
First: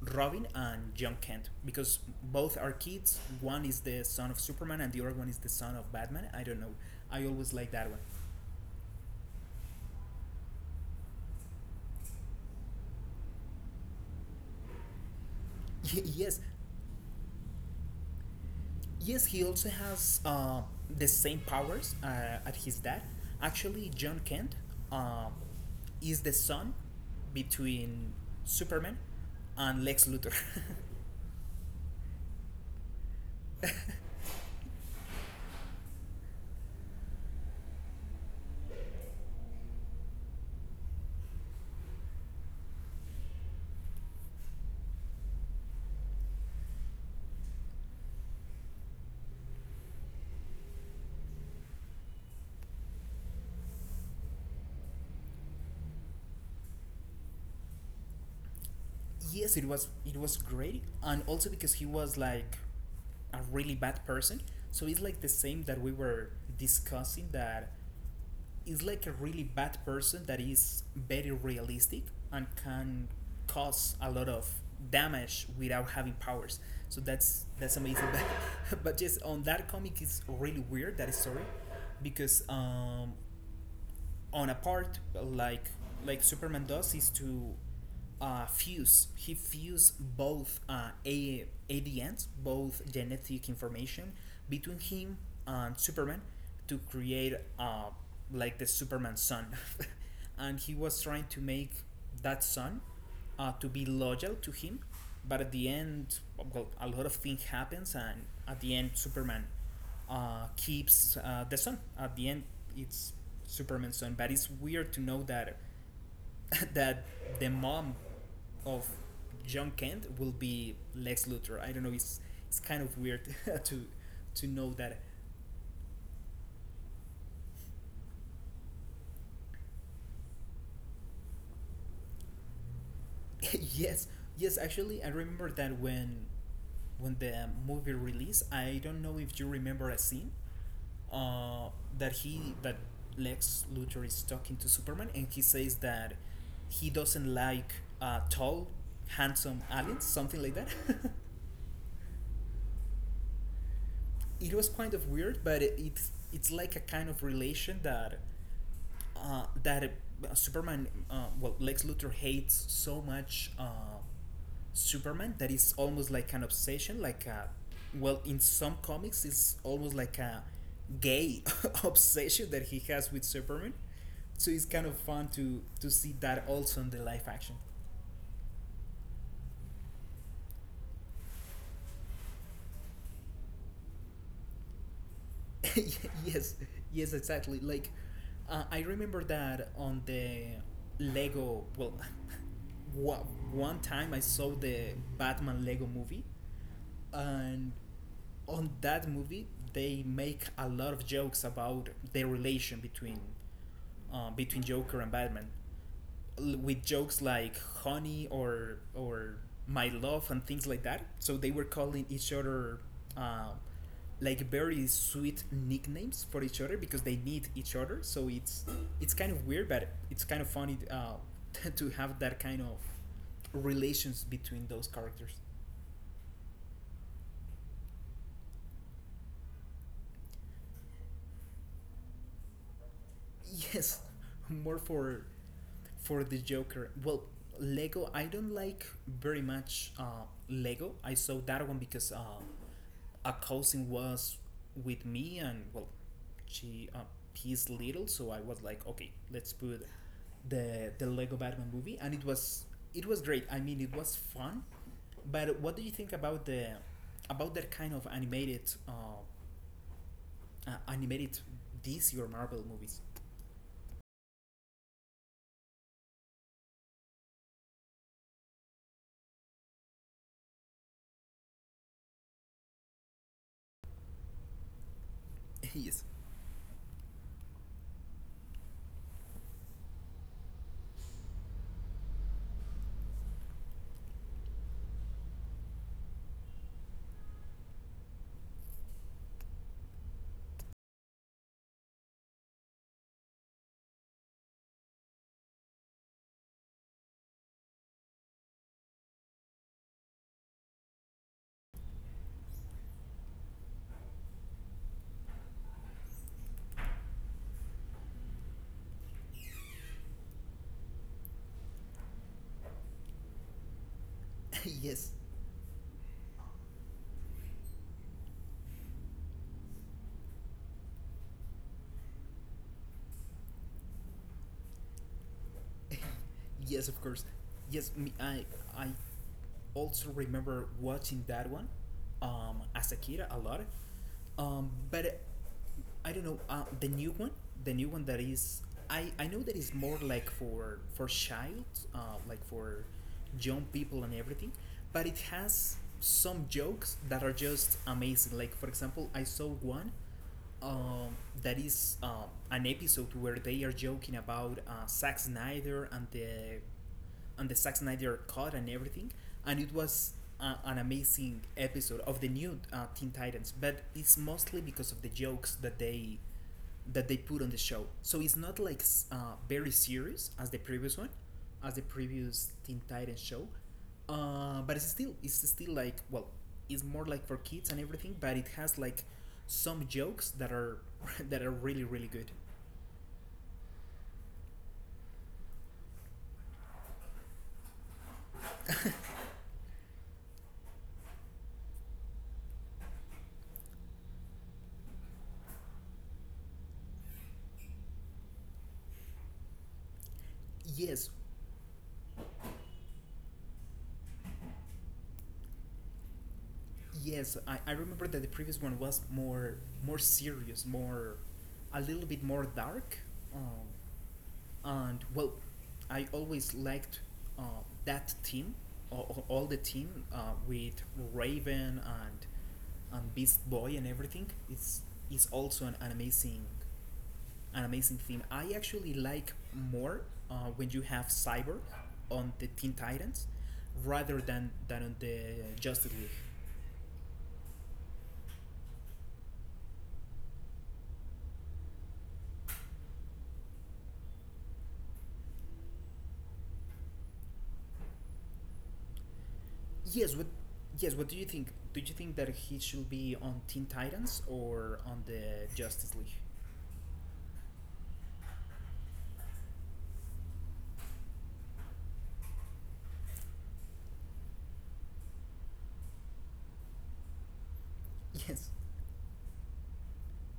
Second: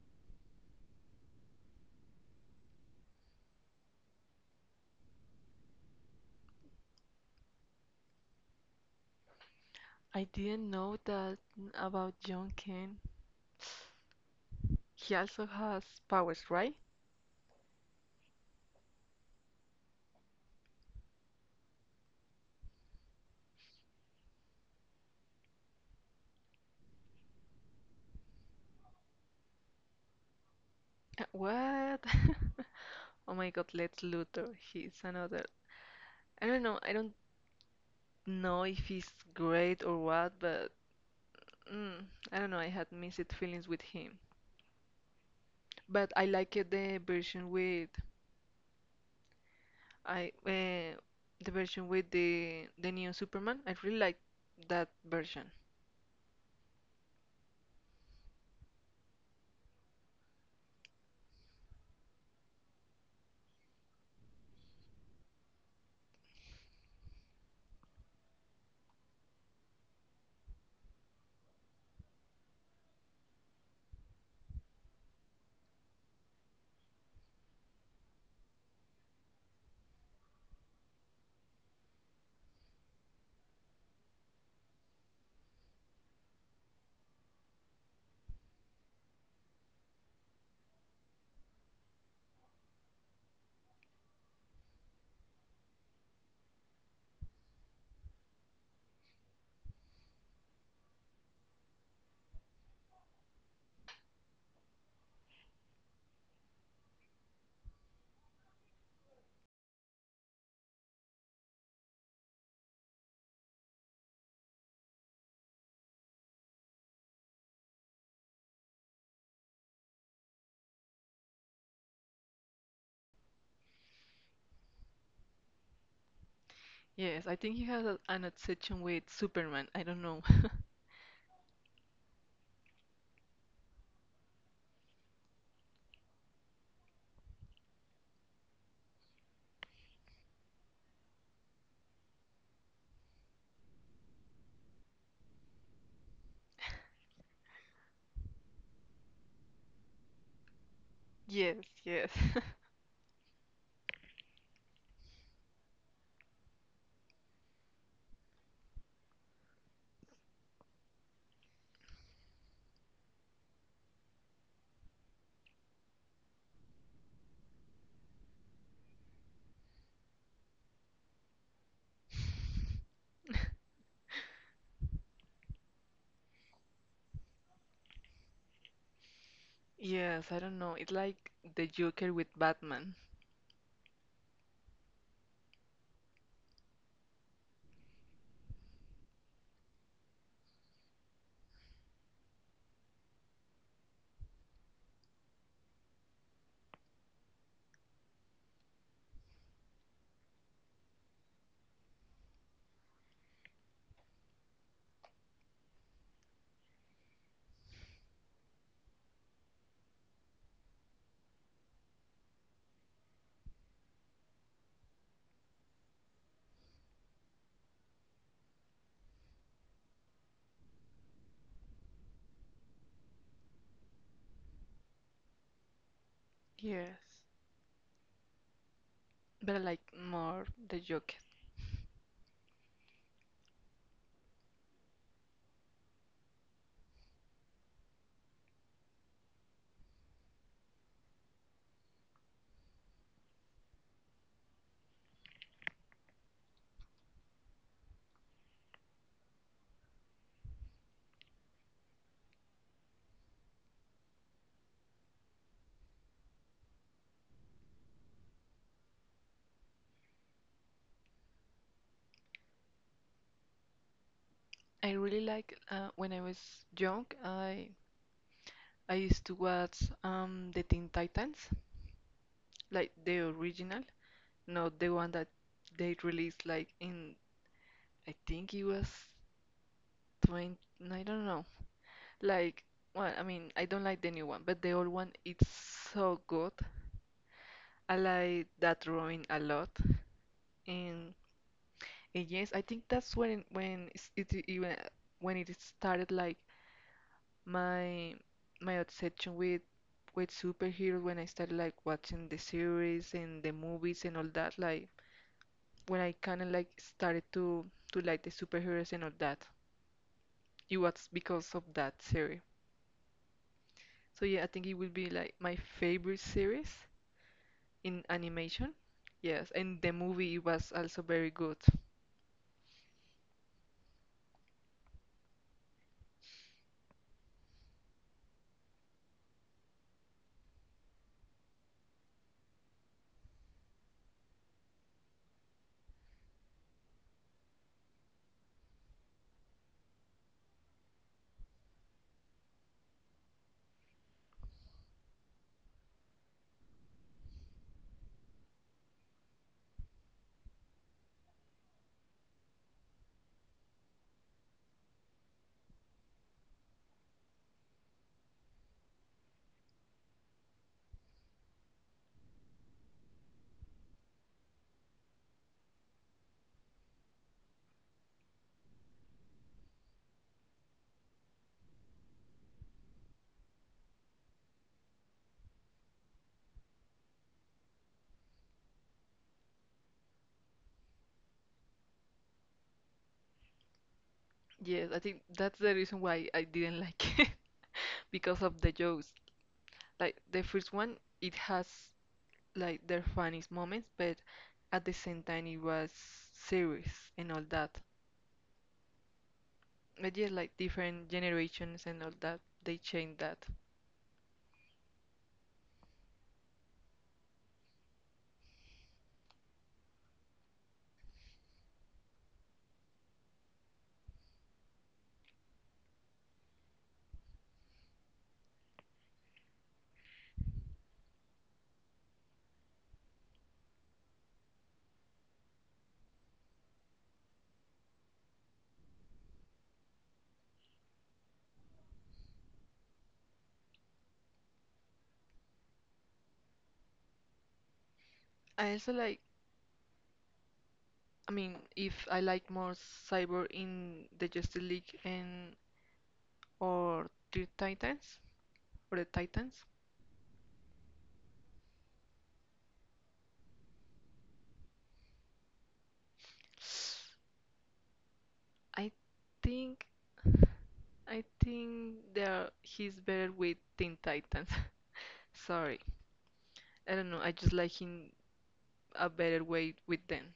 Speaker 1: Robin and John Kent because both are kids. One is the son of Superman and the other one is the son of Batman. I don't know. I always like that one.
Speaker 2: I didn't know that about John Kane. He also has
Speaker 1: (laughs) yes.
Speaker 2: powers, right?
Speaker 1: Yes, he also has the same powers at his dad. Actually, John Kent uh, is the son between Superman and Lex Luthor.
Speaker 2: What? (laughs) Oh my God, Lex Luthor. He's another. I don't know. I don't know if he's great or what, but mm, I don't know. I had mixed feelings with him. But I liked the version with I the version with the new Superman. I really like that version.
Speaker 1: (laughs) yes, it was great, and also because he was like a really bad person. So it's like the same that we were discussing that is like a really bad person that is very realistic and can cause a lot of damage without having powers. So that's amazing. (laughs) But just on that comic is really weird that story because on a part like Superman does is to fuse. He fused both ADNs, both genetic information, between him and Superman to create uh, like the Superman son. (laughs) And he was trying to make that son to be loyal to him. But at the end, well, a lot of things happens, and at the end, Superman keeps the son. At the end, it's Superman's son. But it's weird to know that (laughs) that the mom of John Kent will be Lex Luthor. I don't know. It's kind of weird (laughs) to to know that.
Speaker 2: Yes, I think he has a, an obsession with Superman. I don't know. (laughs)
Speaker 1: (laughs) yes, yes. Actually, I remember that when the movie released. I don't know if you remember a scene uh, that he that Lex Luthor is talking to Superman and he says that he doesn't like tall, handsome aliens, something like that.
Speaker 2: Yes, yes.
Speaker 1: (laughs) It was kind of weird, but it's like a kind of relation that well, Lex Luthor hates so much Superman that it's almost like an obsession. Like, well, in some comics, it's almost like a gay (laughs) obsession that he has with
Speaker 2: (laughs)
Speaker 1: Superman. So it's kind of fun to see that also in the live action.
Speaker 2: Yes, I don't know. It's like the Joker with Batman.
Speaker 1: (laughs) yes, yes, exactly. Like, I remember that on the Lego. Well, (laughs) wa- one time I saw the Batman Lego movie, and on that movie they make a lot of jokes about the relation between Joker and Batman, with jokes like honey or my love and things like that, so they were calling each other uh, like very sweet nicknames for each other because they need each other. So it's kind of weird but it's kind of funny, (laughs) to have that kind of relations between those characters.
Speaker 2: Yes, but I like more the Joker.
Speaker 1: Yes, more for the Joker. Well, Lego. I don't like very much Lego. I saw that one because a cousin was with me, and well, she he's little, so I was like, okay, let's put the Lego Batman movie, and it was great. I mean, it was fun. But what do you think about the about that kind of uh, animated DC or Marvel movies?
Speaker 2: I really like when I was young. I used to watch the Teen Titans, like the original, not the one that
Speaker 1: (laughs)
Speaker 2: they
Speaker 1: yes.
Speaker 2: released like in I think it was 20, I don't know. Like, well, I mean, I don't like the new one, but the old one, it's so good. I like that drawing a lot. And, and yes, I think that's when it even when it started like my my obsession with superheroes when I started like watching the series and the movies and all that, like when I kind of like started to like the superheroes and all that. It was because of that series. So yeah, I
Speaker 1: (laughs)
Speaker 2: think it will
Speaker 1: yes,
Speaker 2: be like my favorite series in animation. Yes, and the movie was also very good.
Speaker 1: (coughs) (laughs) yes, of course. Yes, me, I also remember watching that one as a kid a lot. But I don't know the new one. The new one that is I know that is more like for child, like for young people and everything. But it has some jokes that are just amazing. Like for example, I saw one, um, that is an episode where they are joking about Zack Snyder and the Zack Snyder cut and everything, and it was an amazing episode of the new Teen Titans. But it's mostly because of the jokes that they put on the show. So it's not like very serious as the previous one, as the previous Teen Titans show, but it's still like, well, it's more like for kids and everything, but it has like some jokes that are (laughs) that are really good.
Speaker 2: Yes, I think that's the reason why I didn't like (laughs) it because of the jokes. Like the first one, it has like their funniest moments, but at the same time it was serious and all that. But yeah, like
Speaker 1: Yes,
Speaker 2: different generations and all that, they changed that.
Speaker 1: I remember that the previous one was more serious, more a little bit more dark. Um, and well, I always liked uh, that team, all the team with Raven and Beast Boy and everything. It's is also an amazing theme. I actually like more when you have Cyber on the Teen Titans rather than on the Justice League.
Speaker 2: I also like, I mean, if I like more Cyborg in the Justice League and or the Titans or the Titans.
Speaker 1: Yes, what yes, what do you think? Do you think that he should be on Teen Titans or on the Justice League?
Speaker 2: I think I think there he's better with Teen Titans. (laughs) Sorry, I don't know. I just like him
Speaker 1: (laughs) Yes.
Speaker 2: a better way with them.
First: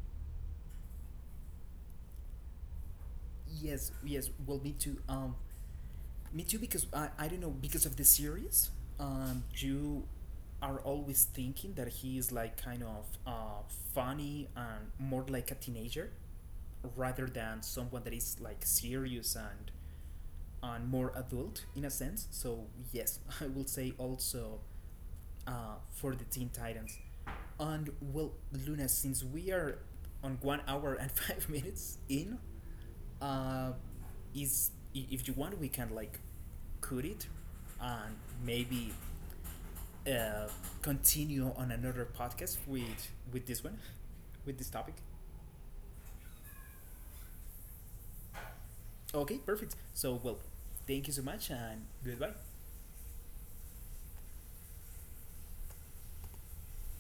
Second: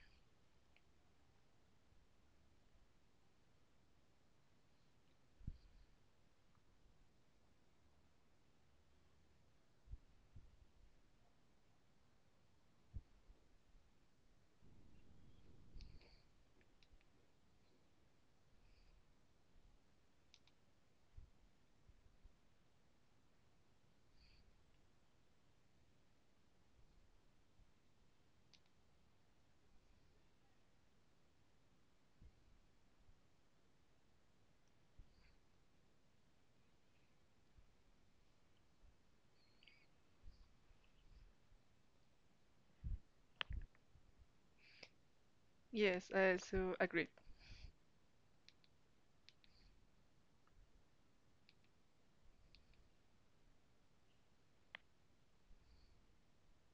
Speaker 1: Yes, yes. Well, me too because I don't know because of the series. You are always thinking that he is like kind of funny and more like a teenager rather than someone that is like serious and more adult in a sense. So yes, (laughs) I will say also for the Teen Titans. And well, Luna, since we are on 1 hour and (laughs) 5 minutes in, uh, is if you want, we can like cut it and maybe uh, continue on another podcast with this one, with this topic.
Speaker 2: Yes, I also agree.
Speaker 1: Okay, perfect. So well, thank you so much and goodbye.